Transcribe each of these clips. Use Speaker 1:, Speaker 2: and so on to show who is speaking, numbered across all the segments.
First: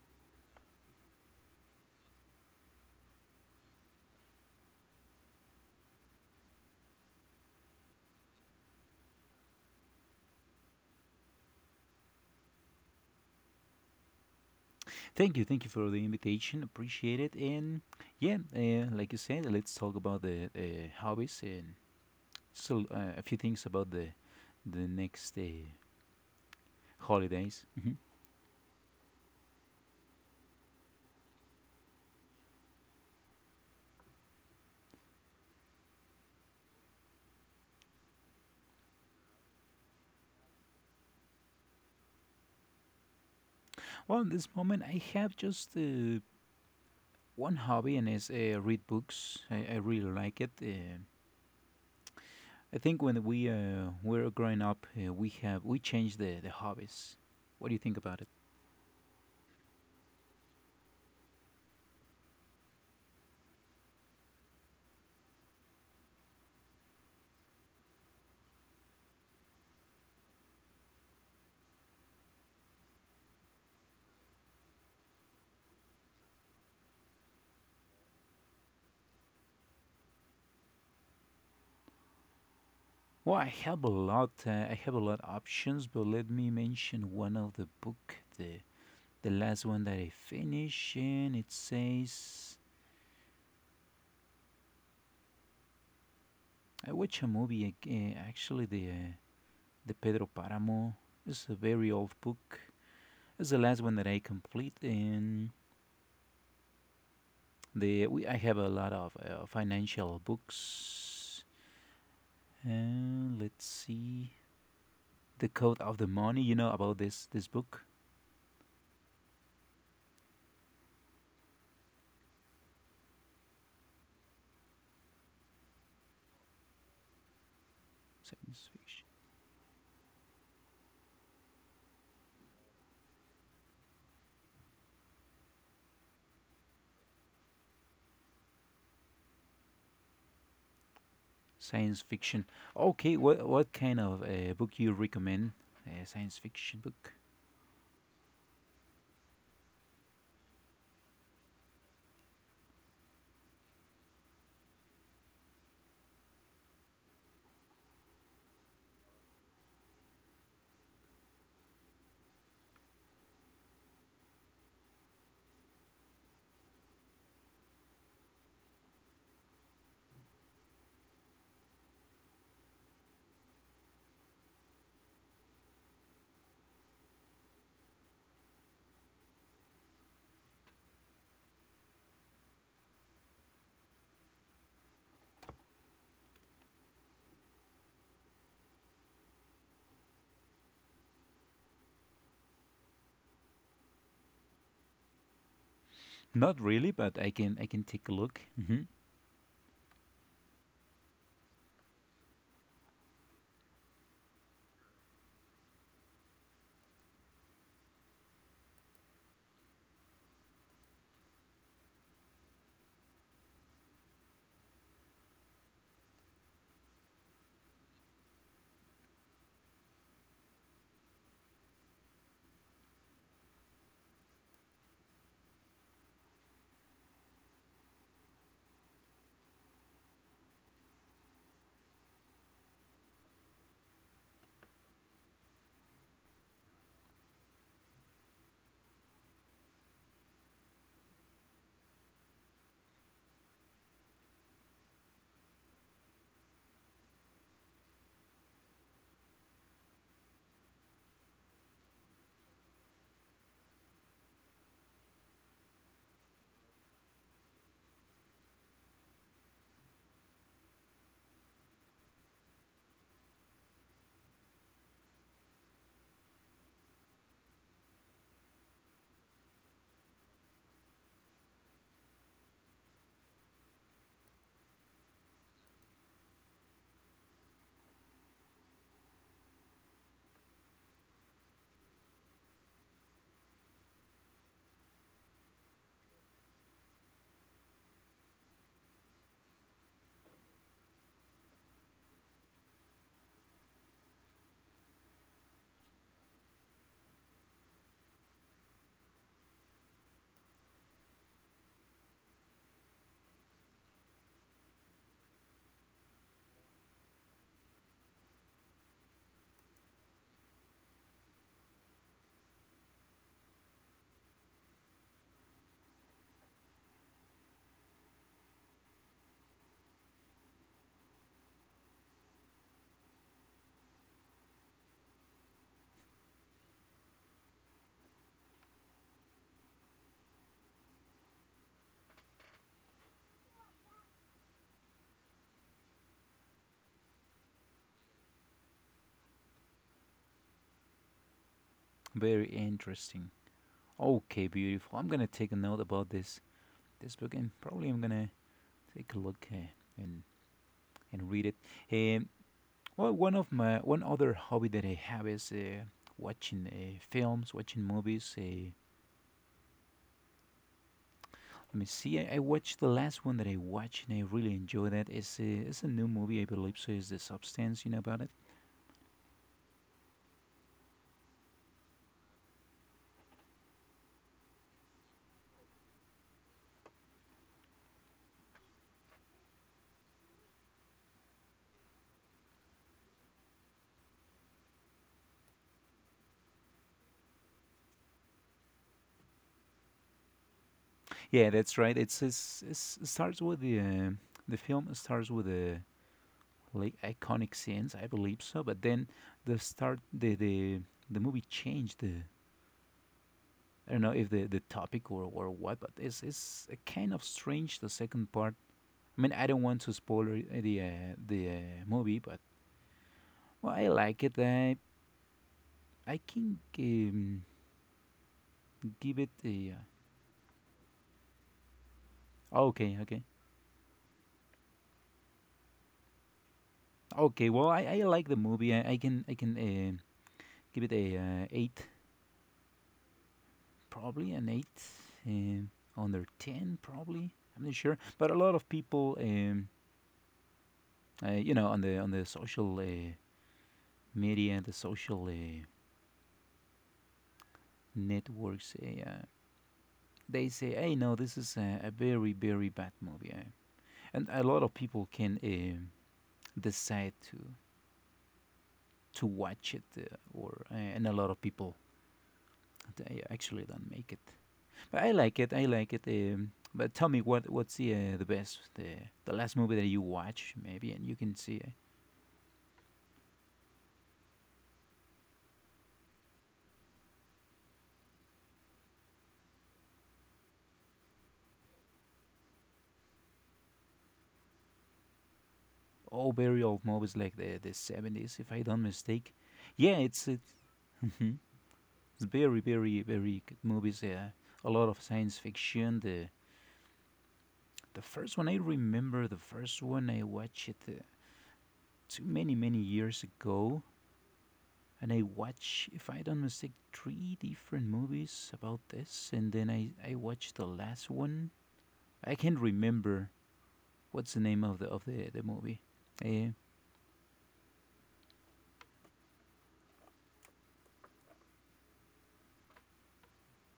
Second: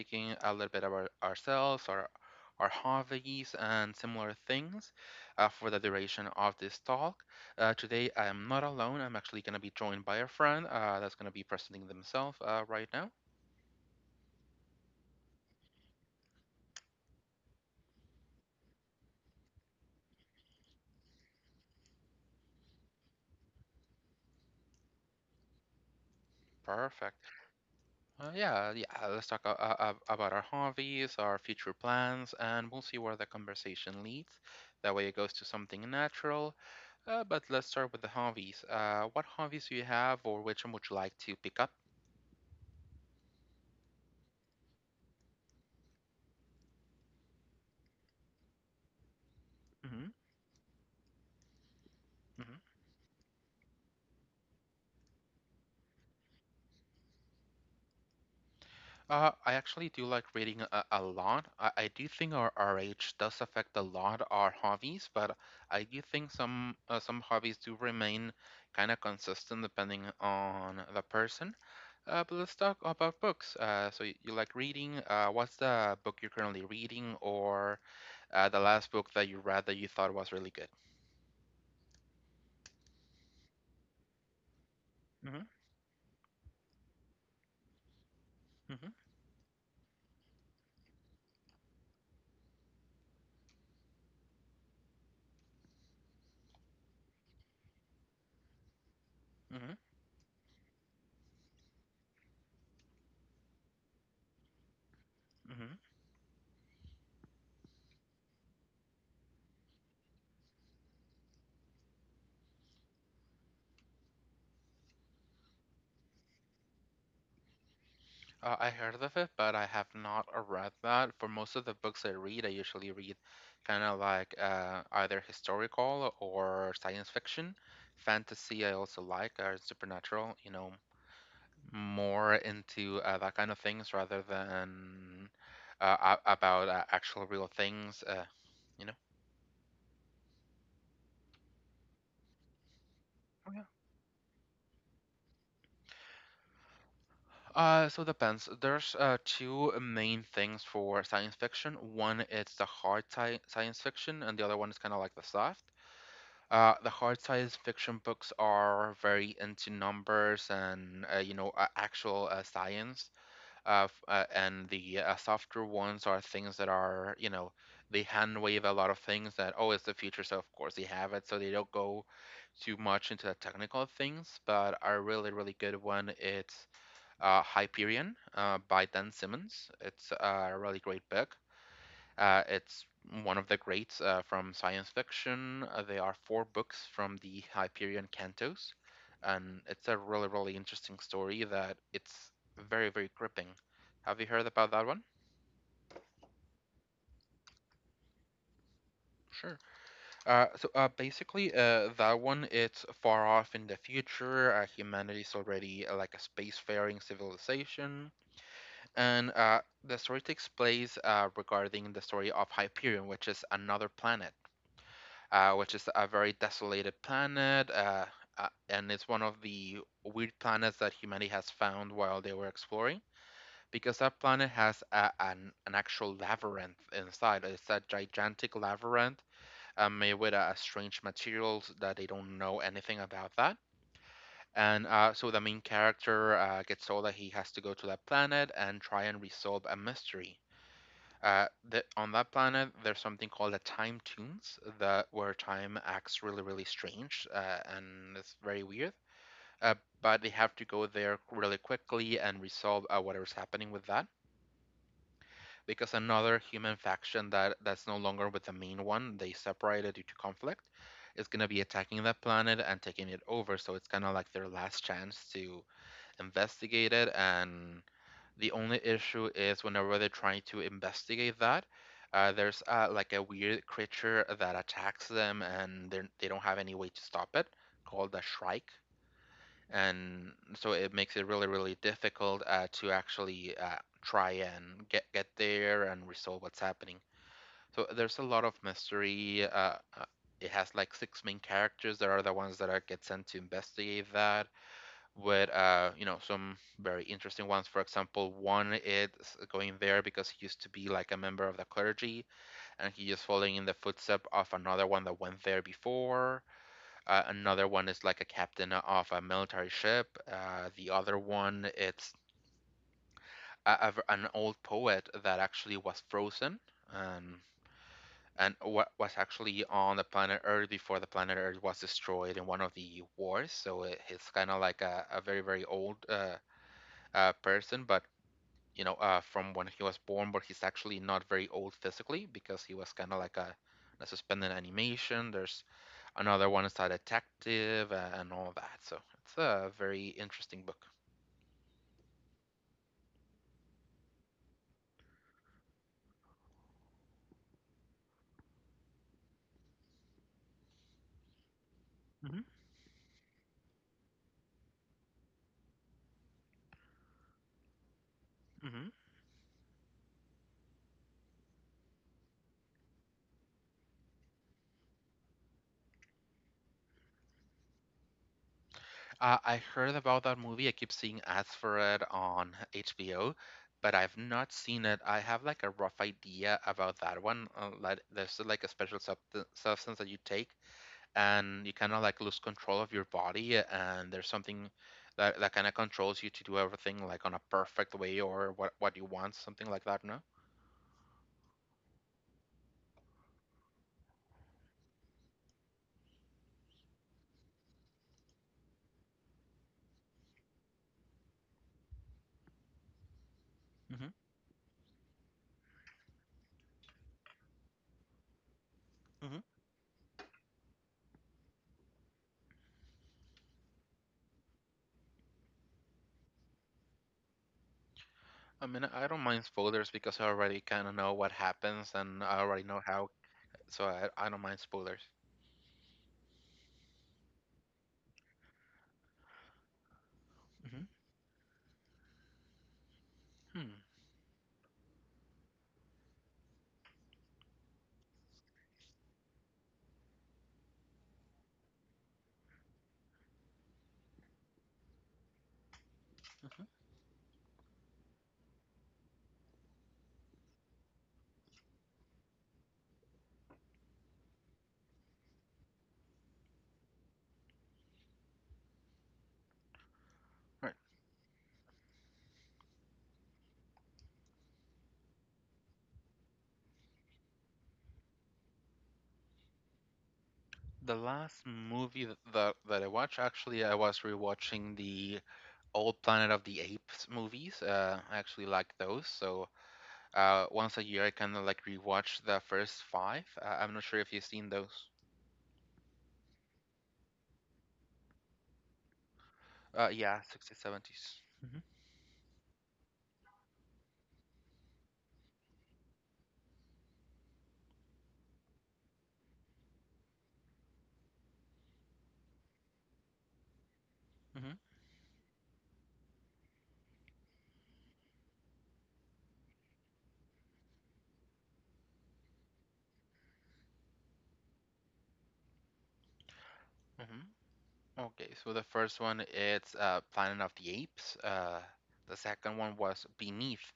Speaker 1: speaking a little bit about ourselves, our hobbies, and similar things for the duration of this talk. Today, I am not alone. I'm actually going to be joined by a friend that's going to be presenting themselves right now.
Speaker 2: Thank you for the invitation. Appreciate it. And yeah, like you said, let's talk about the hobbies and so a few things about the next
Speaker 1: Perfect.
Speaker 2: holidays.
Speaker 1: Yeah, yeah. Let's talk about our hobbies, our future plans, and we'll see where the conversation leads. That way, it goes to something natural. But let's start with the hobbies. What hobbies do you have, or which one would you like to pick up?
Speaker 2: Well, at this moment, I have just one hobby, and it's read books. I
Speaker 1: hmm
Speaker 2: really like it.
Speaker 1: hmm
Speaker 2: I think when we were growing up, we changed the hobbies. What do you think about it?
Speaker 1: I actually do like reading a lot. I do think our age does affect a lot our hobbies, but I do think some hobbies do remain kind of consistent depending on the person. But let's talk about books. So you like reading. What's the book you're currently reading, or the last book that you read that you thought was really good?
Speaker 2: Well, I have a lot. I have a lot
Speaker 1: Mm-hmm,
Speaker 2: options, but let me mention one of the book. The
Speaker 1: mm-hmm,
Speaker 2: The last one that I finished, and it says I watched a movie. Actually,
Speaker 1: mm-hmm,
Speaker 2: the Pedro Paramo. It's a very old book. It's the last one that I complete, and
Speaker 1: mm-hmm.
Speaker 2: I have a lot of financial books. And let's see, the Code of the Money. You know about this book?
Speaker 1: I heard of it, but I have not read that. For most of the books I read, I usually read kind of like either historical or science fiction. Fantasy,
Speaker 2: Science
Speaker 1: I also
Speaker 2: fiction.
Speaker 1: like, or supernatural. You know, more into that kind of things rather than about actual real things, you know?
Speaker 2: Science fiction. Okay, what
Speaker 1: Oh, yeah.
Speaker 2: what kind of book you recommend? A science fiction book?
Speaker 1: So it depends. There's two main things for science fiction. One it's the hard science fiction, and the other one is kind of like the soft. The hard science fiction books are very into numbers and you know actual science. And the softer ones are things that are, you know, they hand wave a lot of things that, oh, it's the future, so of course they have it, so they don't go too much into the technical things. But a really, really good one, it's Hyperion by Dan Simmons. It's a really great book. It's one of the greats from science fiction. There are four books from the Hyperion Cantos, and it's a really, really interesting story that it's very, very gripping. Have you heard about that one?
Speaker 2: Not really, but I can take a look.
Speaker 1: Sure. Basically, that one it's far off in the future. Humanity is already like a spacefaring civilization, and the story takes place regarding the story of Hyperion, which is another planet which is a very desolated planet, and it's one of the weird planets that humanity has found while they were exploring, because that planet has an actual labyrinth inside. It's a gigantic labyrinth made with strange materials that they don't know anything about that. And so the main character gets told that he has to go to that planet and try and resolve a mystery. On that planet, there's something called the time tunes that where time acts really, really strange, and it's very weird. Uh, but they have to go there really quickly and resolve whatever's happening with that, because another human faction that that's no longer with the main one, they separated due to conflict, is gonna be attacking that planet and taking it over. So it's kind of like their last chance to investigate it, and the only issue is whenever they're trying to investigate that, there's like a weird creature that attacks them, and they don't have any way to stop it, called the Shrike. And so it makes it really, really difficult to actually try and get there and resolve what's happening. So there's a lot of mystery. It has like six main characters that are the ones that are get sent to investigate that with you know some very interesting ones. For example, one is going there because he used to be like a member of the clergy, and he is following in the footsteps of another one that went there before. Another one is like a captain of a military ship. The other one it's an old poet that actually was frozen. Um, and wa was actually on the planet Earth before the planet Earth was destroyed in one of the wars. So it, it's kind of like a very, very old person, but you know, from when he was born, but he's actually not very old physically because he was kind of like a suspended animation. There's another one is a detective and all that. So it's a very interesting book.
Speaker 2: Very interesting. Okay, beautiful. I'm gonna take a note about this book, and probably I'm gonna take a look and and read it. Um,
Speaker 1: hmm
Speaker 2: well, one of my one other hobby that I have is watching films, watching movies.
Speaker 1: hmm
Speaker 2: Let me see. I watched the last one that I watched, and I really enjoyed that. It's a new movie, I believe. So it's the substance, you know about it.
Speaker 1: I heard about that movie. I keep seeing ads for it on HBO, but I've not seen it. I have like a rough idea about that one. Like, there's like a special substance that you take and you kind of like lose control of your body, and there's something that, that kind of controls you to do everything like on a perfect way or what you want, something like that, no?
Speaker 2: Yeah, that's right. It's it starts with the film starts with a like iconic scenes. I believe so. But then the start, the the the movie changed the. I don't know
Speaker 1: hmm
Speaker 2: if the topic or what, but it's a kind of strange the second part. I mean,
Speaker 1: hmm
Speaker 2: I don't want to spoil it, the movie, but well, I like it. I can
Speaker 1: I mean, I
Speaker 2: give
Speaker 1: don't
Speaker 2: it
Speaker 1: mind
Speaker 2: a
Speaker 1: spoilers because I already kind of know what happens and I
Speaker 2: uh,
Speaker 1: already know
Speaker 2: okay,
Speaker 1: how,
Speaker 2: okay,
Speaker 1: so I don't mind spoilers.
Speaker 2: okay. Well, I like the movie. I can give
Speaker 1: hmm
Speaker 2: it a eight
Speaker 1: hmm
Speaker 2: probably an eight, um, under ten, probably. I'm not sure, but a lot of people, you know, on the social media, the social
Speaker 1: Mm-hmm.
Speaker 2: networks, they say, "Hey, no, this is a very very bad movie," and a lot of people can decide to watch it, or
Speaker 1: Right.
Speaker 2: and a lot of people they actually don't make it. But I like it. I like it. But tell me what's the best the last movie that you watch maybe,
Speaker 1: The
Speaker 2: and you can
Speaker 1: last
Speaker 2: see
Speaker 1: movie that I watched, actually, I was rewatching the old Planet of the Apes movies. I actually like those, so uh, once a year, I kind of like rewatch the first five. I'm not sure if you've seen those.
Speaker 2: all very old movies like the seventies, if I don't mistake. Yeah,
Speaker 1: Yeah,
Speaker 2: it's it,
Speaker 1: 60s, 70s.
Speaker 2: mhm, it's very very very good movies. Yeah, a lot of science fiction. The first one I remember, the first one I watched it too many many years ago,
Speaker 1: Mm-hmm.
Speaker 2: and I watched, if I don't mistake, three different movies about this, and then I watched the last one. I can't remember what's the name of the of the movie. Uh,
Speaker 1: Mm-hmm. Okay, so the first one it's Planet of the Apes. The second one was Beneath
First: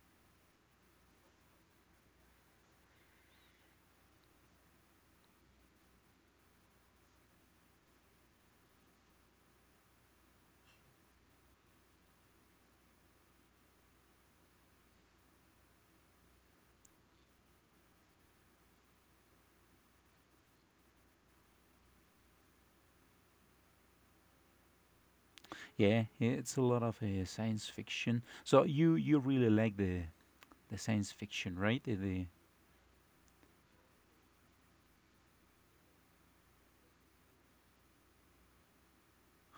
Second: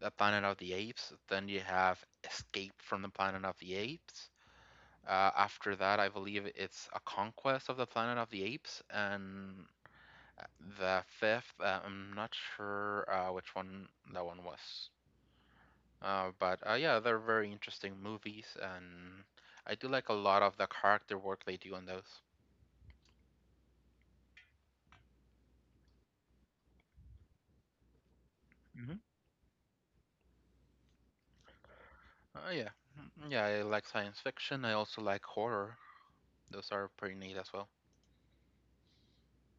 Speaker 1: the Planet of the Apes. Then you have Escape from the Planet of the Apes. After that, I believe it's A Conquest of the Planet of the Apes, and uh, the fifth, I'm not sure which one that one was. But yeah, they're very interesting movies, and I do like a lot of the character work they do on those.
Speaker 2: Yeah, it's a lot of science fiction. So you
Speaker 1: hmm
Speaker 2: you really like the science fiction, right? The
Speaker 1: Uh, yeah, yeah, I like science fiction. I also like horror. Those are pretty neat as well.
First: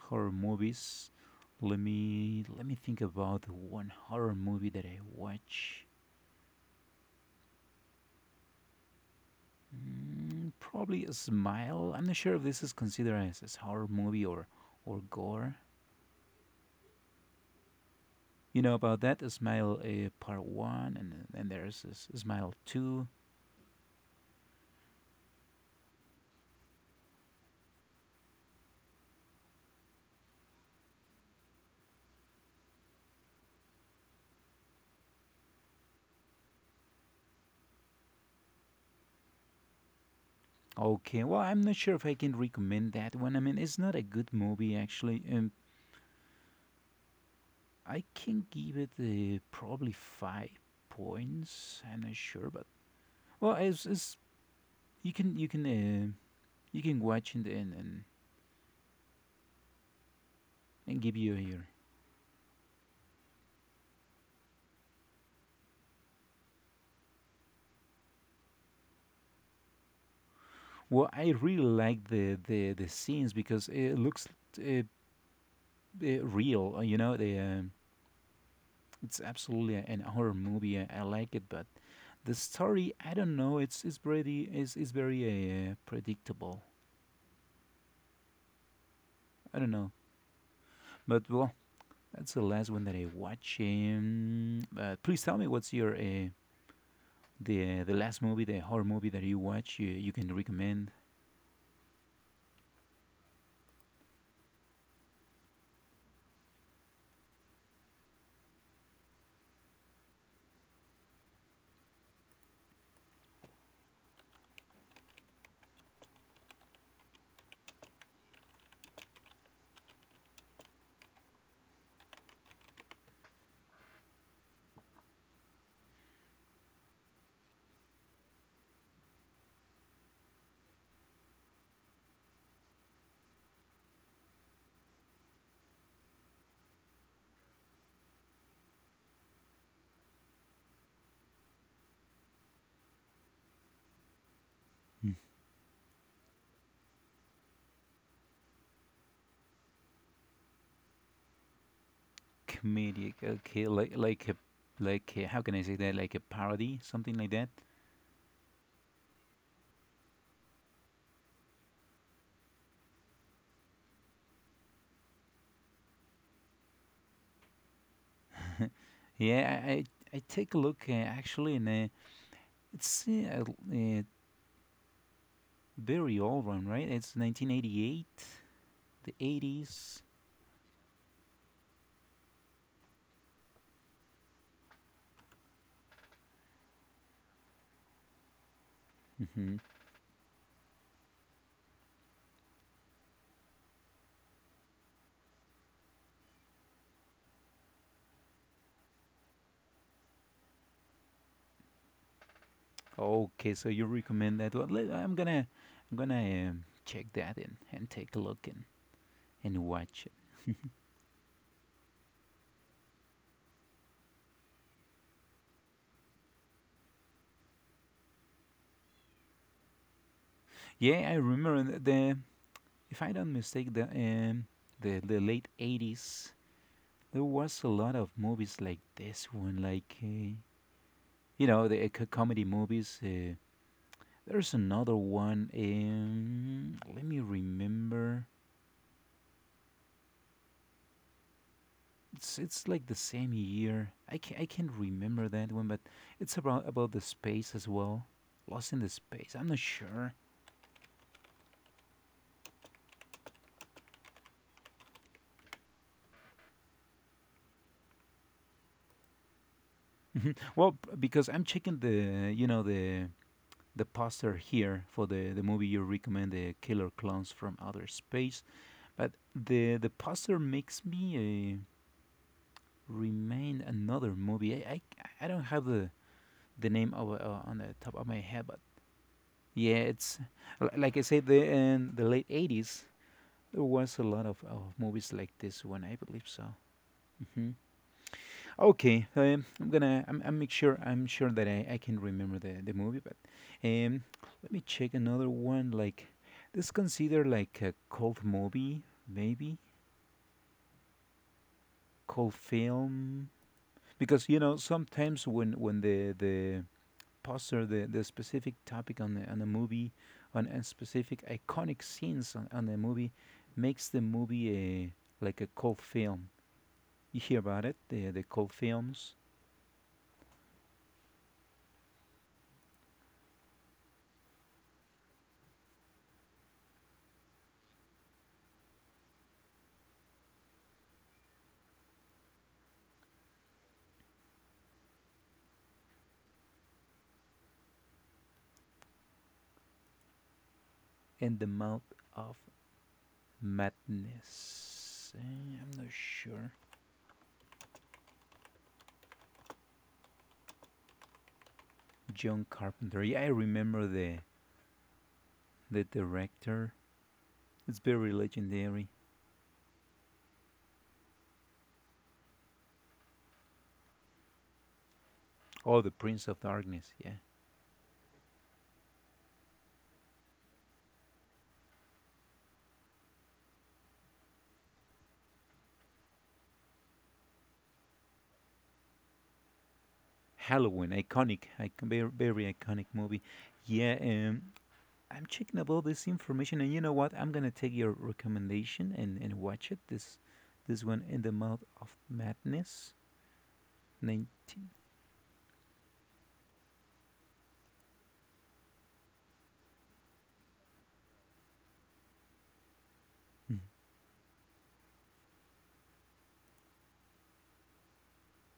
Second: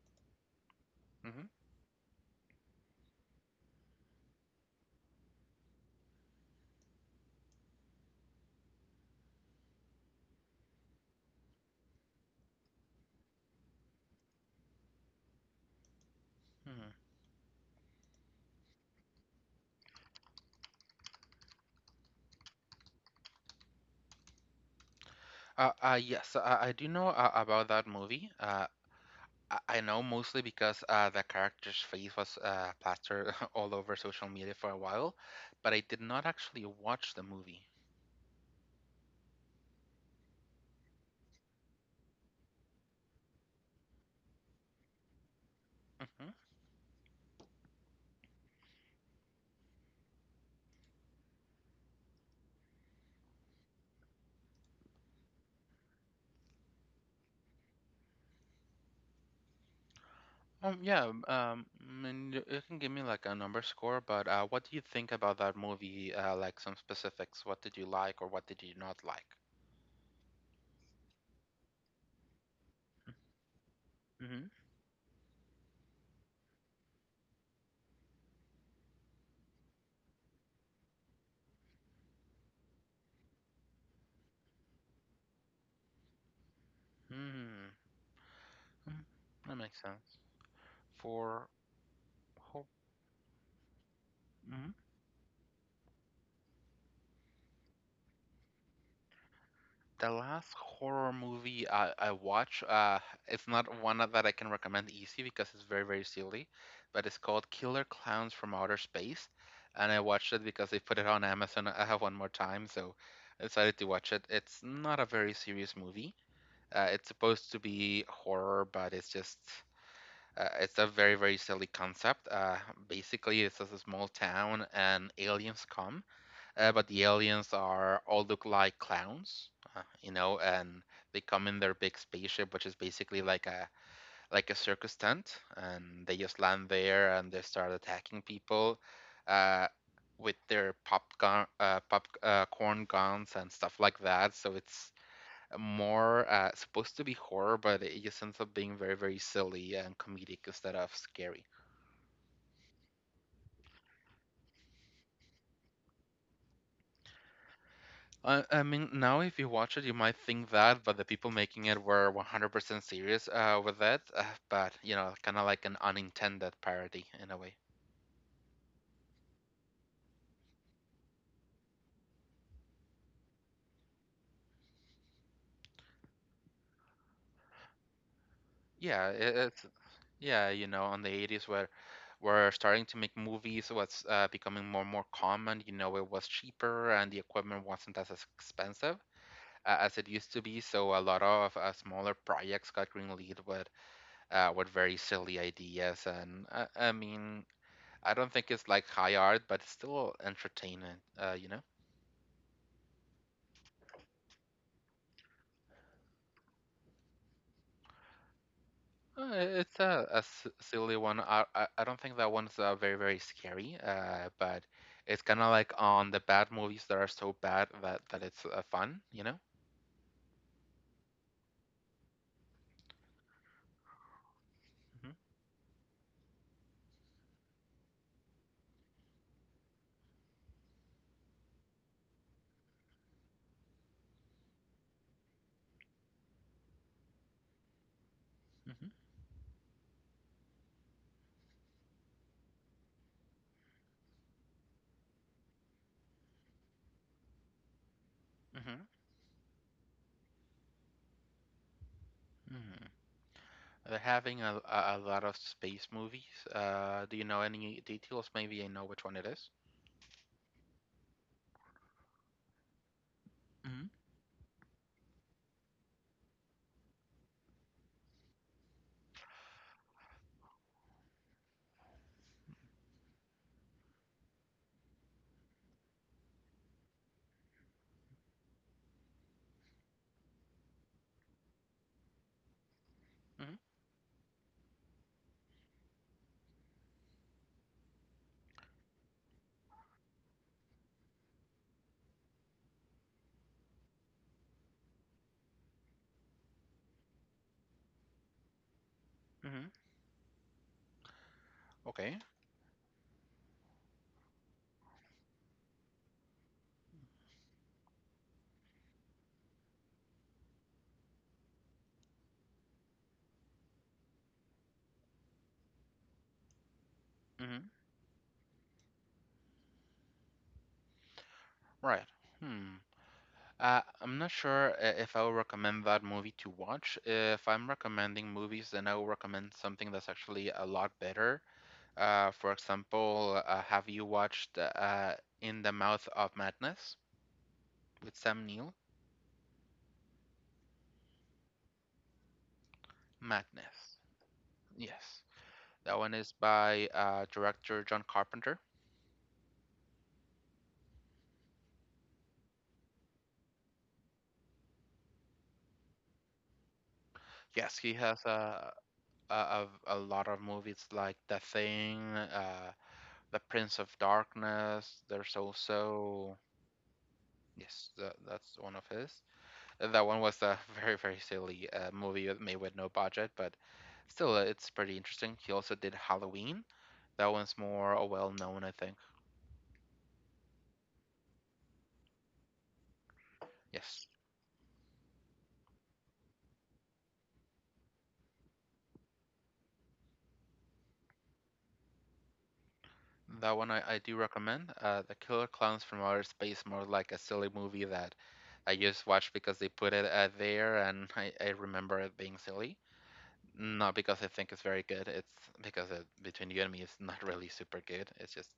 Speaker 2: horror movies.
Speaker 1: hmm
Speaker 2: Let me think about one horror movie that I watch. Mm, probably a Smile. I'm not sure if this is considered as a horror movie or gore.
Speaker 1: Hmm.
Speaker 2: You know about that? A Smile Part One, and then there's a, Smile Two.
Speaker 1: Yes, I do know about that movie. I know mostly because the character's face was plastered all over social media for a while, but I did not actually watch the movie.
Speaker 2: Okay, well, I'm not sure if I can recommend that one. I mean, it's not a good movie actually. I can give it probably 5 points. I'm not sure, but well, it's you can you can watch and and and,
Speaker 1: Um,
Speaker 2: and
Speaker 1: yeah,
Speaker 2: give
Speaker 1: um,
Speaker 2: you
Speaker 1: um,
Speaker 2: your.
Speaker 1: and you can give me like a number score, but what do you think about that movie? Like some specifics. What did you like or what did you not like?
Speaker 2: Well, I really like the scenes because it looks
Speaker 1: Mm-hmm.
Speaker 2: uh, real. You know, the it's absolutely an horror movie. I like it, but the story, I don't know. It's very predictable.
Speaker 1: Mm-hmm. That
Speaker 2: I don't
Speaker 1: makes
Speaker 2: know,
Speaker 1: sense.
Speaker 2: but
Speaker 1: For
Speaker 2: well, that's the
Speaker 1: hope.
Speaker 2: last one that I watch. But please tell me what's your the last movie, the horror movie that you watch, you
Speaker 1: The
Speaker 2: can
Speaker 1: last
Speaker 2: recommend.
Speaker 1: horror movie I watch, it's not one that I can recommend easy because it's very, very silly, but it's called Killer Clowns from Outer Space. And I watched it because they put it on Amazon. I have one more time, so I decided to watch it. It's not a very serious movie. It's supposed to be horror, but it's just, it's a very, very silly concept. Basically, it's just a small town and aliens come but the aliens are all look like clowns, you know, and they come in their big spaceship, which is basically like a circus tent, and they just land there and they start attacking people uh, with their popcorn pop corn guns and stuff like that. So it's more supposed to be horror, but it just ends up being very very silly and comedic instead of scary.
Speaker 2: Comedic, okay, like a, like how can I say that, like a parody, something like that.
Speaker 1: I mean, now if you watch it, you might think that, but the people making it were 100% serious with that. But you know, kind of like an unintended parody in a way.
Speaker 2: Yeah, I take a look actually, and it's uh, very old one, right? It's 1988,
Speaker 1: Yeah,
Speaker 2: the
Speaker 1: it, it's
Speaker 2: 80s.
Speaker 1: yeah, you know, on the 80s where we're starting to make movies, what's becoming more and more common. You know, it was cheaper and the equipment wasn't as expensive.
Speaker 2: hmm
Speaker 1: As it used to be, so a lot of smaller projects got greenlit with very silly ideas, and I mean, I don't think it's like high art, but it's still entertaining. You know,
Speaker 2: Okay, so you recommend that one? I'm gonna check that in and take a look
Speaker 1: uh,
Speaker 2: and
Speaker 1: it's
Speaker 2: watch it.
Speaker 1: silly one. I don't think that one's very very scary. But it's kind of like on the bad movies that are so bad that it's fun. You know.
Speaker 2: Yeah, I remember the if I don't mistake
Speaker 1: hmm
Speaker 2: the late '80s, there was a lot of movies like this one, like you know the comedy movies. There's another one. Let me remember.
Speaker 1: hmm
Speaker 2: It's like the same year. I can't remember that one, but it's about the space as well. Lost in
Speaker 1: hmm
Speaker 2: the space. I'm not sure.
Speaker 1: hmm They're having a lot of space movies. Do you know any details? Maybe I know which one it is.
Speaker 2: Mhm, well, because I'm checking the you know the
Speaker 1: Mm-hmm.
Speaker 2: poster here for the movie you recommend, the Killer Clowns from Outer Space. But the poster makes me remain another movie. I don't have the name of, on the top of my head, but yeah, it's like I said, the in the late 80s
Speaker 1: Mm-hmm.
Speaker 2: there was a lot of movies like this one. I believe so. hmm Okay, I'm gonna I'm make sure I'm sure that I can remember the movie, but um, let me check another one. Like this considered like a cult movie, maybe
Speaker 1: Mm-hmm. Okay.
Speaker 2: cult film, because you know sometimes when the poster the specific topic on the on a movie on a specific iconic scenes on the movie makes the movie a like a cult film. You hear about
Speaker 1: hmm
Speaker 2: it the cult films.
Speaker 1: Right. Hmm. I'm not sure if I would recommend that movie to watch. If I'm recommending movies, then I will recommend something that's actually a lot better. For example, have you watched In the Mouth of Madness with Sam Neill?
Speaker 2: And the mouth of
Speaker 1: Madness.
Speaker 2: madness.
Speaker 1: Yes.
Speaker 2: I'm not
Speaker 1: That one is
Speaker 2: sure.
Speaker 1: by director John Carpenter.
Speaker 2: John Carpenter, yeah, I remember the director.
Speaker 1: Yes,
Speaker 2: It's
Speaker 1: he
Speaker 2: very
Speaker 1: has a,
Speaker 2: legendary.
Speaker 1: a, a a lot of movies like The Thing, The Prince of Darkness. There's
Speaker 2: Oh, the Prince
Speaker 1: also,
Speaker 2: of Darkness, yeah.
Speaker 1: yes, that's one of his. That one was a very, very silly made with no budget, but still, it's pretty interesting. He also did Halloween. That one's more well known, I think.
Speaker 2: Halloween, iconic, very, very iconic movie. Yeah,
Speaker 1: Yes.
Speaker 2: I'm checking about this information, and you know what? I'm gonna take your recommendation and watch it. This one, In the Mouth of Madness,
Speaker 1: That one I do
Speaker 2: 19.
Speaker 1: recommend. The Killer Clowns from Outer Space, more like a silly movie that I just watched because they put it there and I remember it being silly.
Speaker 2: Mm.
Speaker 1: Not because I think it's very good, it's because between you and me, it's not really super good. It's just,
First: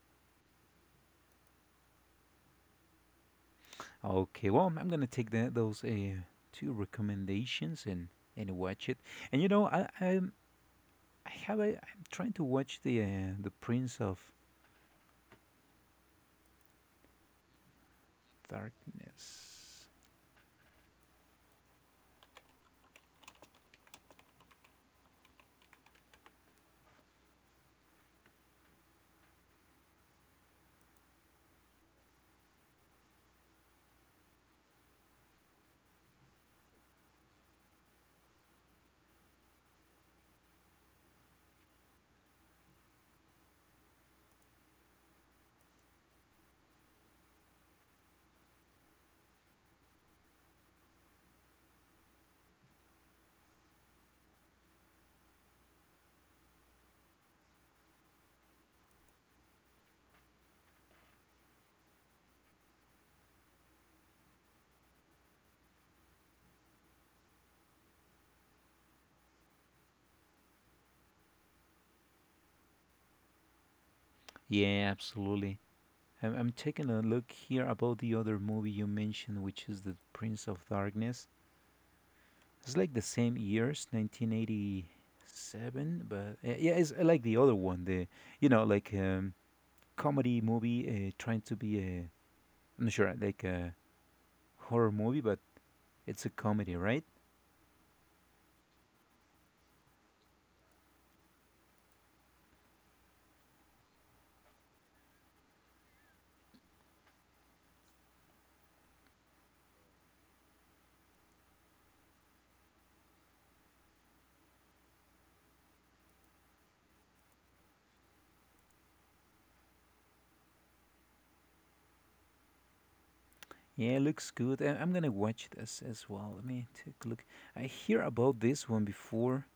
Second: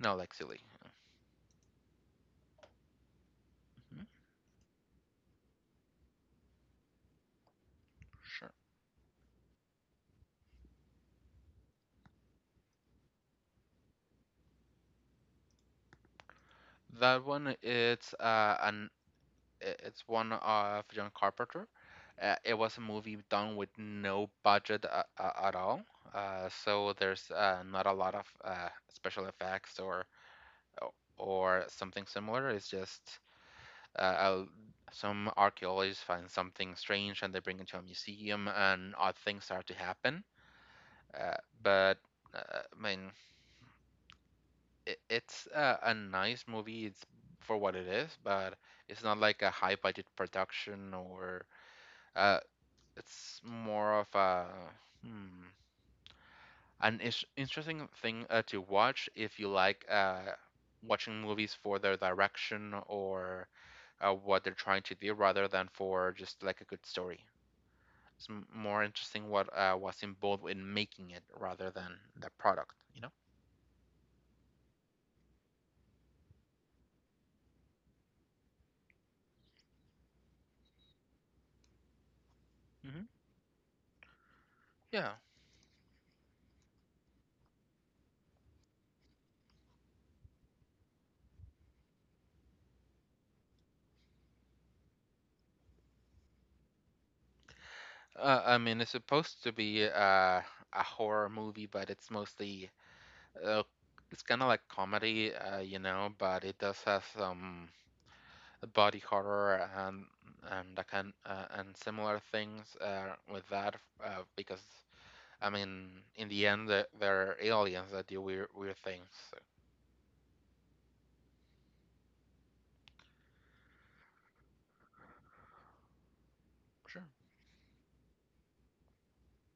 Speaker 1: no, like silly. Mhm,
Speaker 2: Okay, well, I'm gonna take the, those two recommendations
Speaker 1: sure.
Speaker 2: and watch it. And you know, I have a, I'm trying to watch the Prince of
Speaker 1: That one, it's
Speaker 2: Darkness.
Speaker 1: it's one of John Carpenter. It was a movie done with no budget at all, so there's not a lot of special effects or something similar. It's just uh, uh, some archaeologists find something strange and they bring it to a museum, and odd things start to happen. Uh, but I mean, it's a nice movie. It's for what it is, but it's not like a high budget production or uh, it's more of a hmm, an interesting thing to watch if you like watching movies for their direction or what they're trying to do rather than for just like a good story. It's more interesting what was involved in making it rather than the product, you know?
Speaker 2: Yeah, absolutely. I'm taking a look here about the other movie you mentioned, which is The Prince of Darkness. It's like the
Speaker 1: Hmm.
Speaker 2: same years,
Speaker 1: Yeah.
Speaker 2: 1987, but yeah, it's like the other one, the you know, like comedy movie trying to be a I'm not sure, like a horror movie, but it's a comedy, right?
Speaker 1: I mean, it's supposed to be a horror movie, but it's mostly uh, it's kind of like comedy, you know, but it does have some body horror and I can and similar things with that because I mean in the end they're aliens that do weird things. So,
Speaker 2: Yeah, looks good. I'm gonna watch this as well. Let me take
Speaker 1: sure.
Speaker 2: a look. I hear about this one before,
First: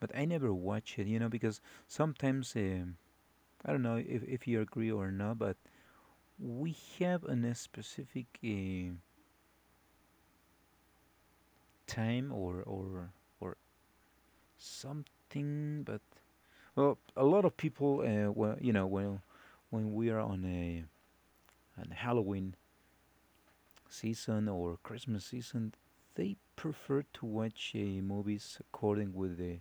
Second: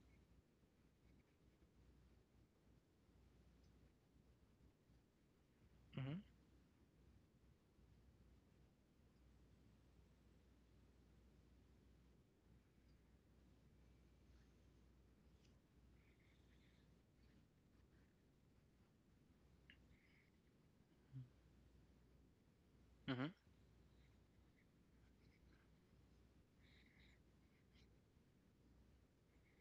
Speaker 2: but I never watch it, you know, because sometimes I don't know if you agree or not, but
Speaker 1: Hmm.
Speaker 2: we have an, a specific time or something, but well, a lot of people, well, you know, when we are on a on Halloween
Speaker 1: Hmm.
Speaker 2: season or Christmas season, they prefer to watch movies according with the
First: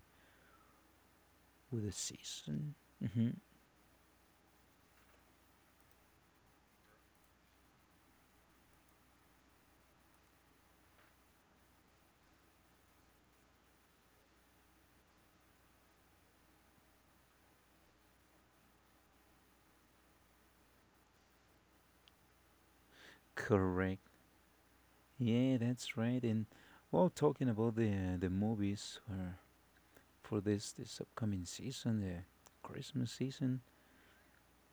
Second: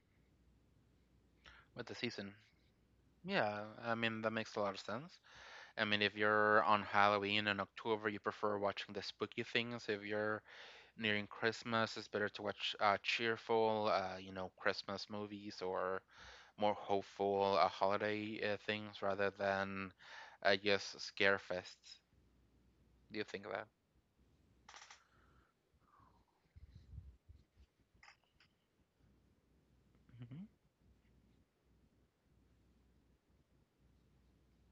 Speaker 2: with
Speaker 1: With
Speaker 2: the
Speaker 1: the season.
Speaker 2: season. hmm
Speaker 1: Yeah, I mean that makes a lot of sense. I mean if you're on Halloween in October, you prefer watching the spooky things. If you're nearing Christmas, it's better to watch cheerful, you know, Christmas movies or more hopeful holiday things rather than just scare fests. Do you think that?
Speaker 2: Correct. Yeah, that's right. And well, talking about the movies for
Speaker 1: Hmm.
Speaker 2: this upcoming season, the Christmas season.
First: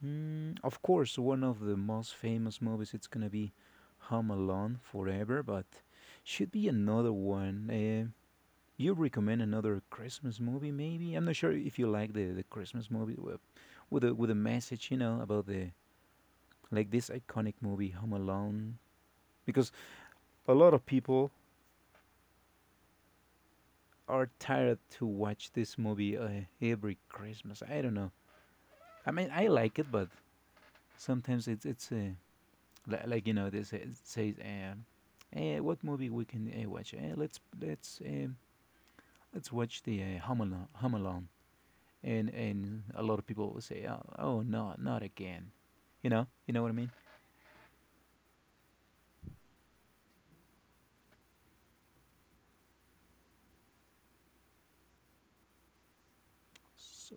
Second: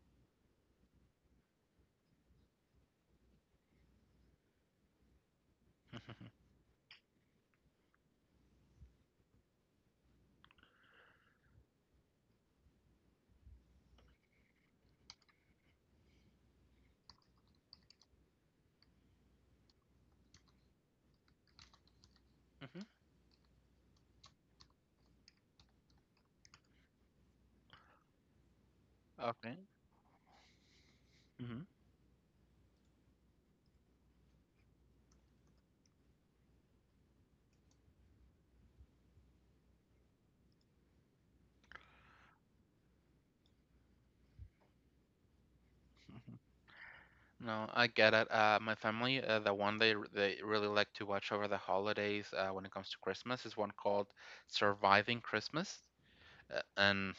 Speaker 2: Mm, of course, one of the most famous movies it's gonna be Home Alone Forever, but
Speaker 1: Hmm.
Speaker 2: should be another one. You recommend another Christmas movie, maybe? I'm not sure if you like the Christmas movie with a message, you know, about the like this iconic movie Home Alone, because a lot of people
Speaker 1: Hmm.
Speaker 2: are tired to watch this movie every Christmas. I don't know. I mean, I
Speaker 1: Okay.
Speaker 2: like it, but sometimes
Speaker 1: Hmm.
Speaker 2: it's like you know they say says what movie we can watch let's watch the home alone and a lot of people will say oh, oh no not again,
Speaker 1: Hmm.
Speaker 2: you know what I mean.
Speaker 1: No, I get it. My family, the one they they really like to watch over the holidays when it comes to Christmas is one called Surviving Christmas. And
Speaker 2: S-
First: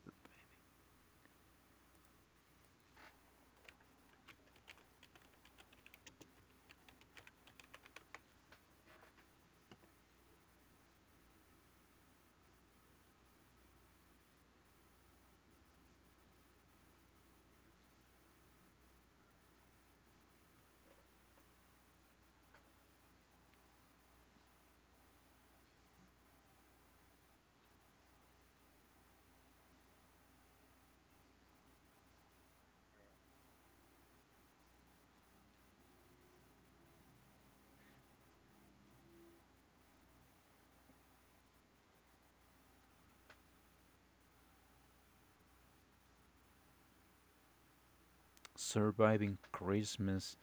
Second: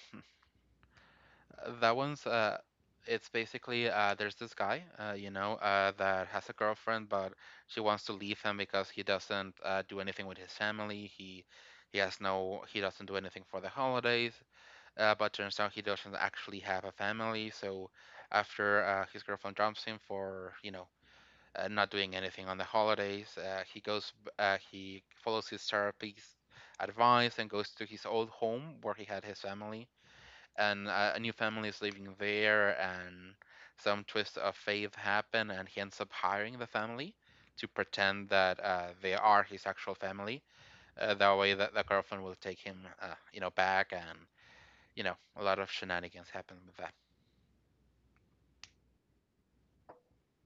Speaker 1: That one's it's basically there's this guy, you know, that has a girlfriend but she wants to leave him because he doesn't do anything with his family. He has no he doesn't do anything for the holidays. But turns out he doesn't actually have a family, so after his girlfriend dumps him for, you know, not doing anything on the holidays, he follows his therapy's advice and goes to his old home where he had his family and a new family is living there, and some twist of fate happen, and he ends up hiring the family to pretend that they are his actual family. That way, that the girlfriend will take him, you know, back, and you know, a lot of shenanigans happen with that.
Speaker 2: Surviving Christmas,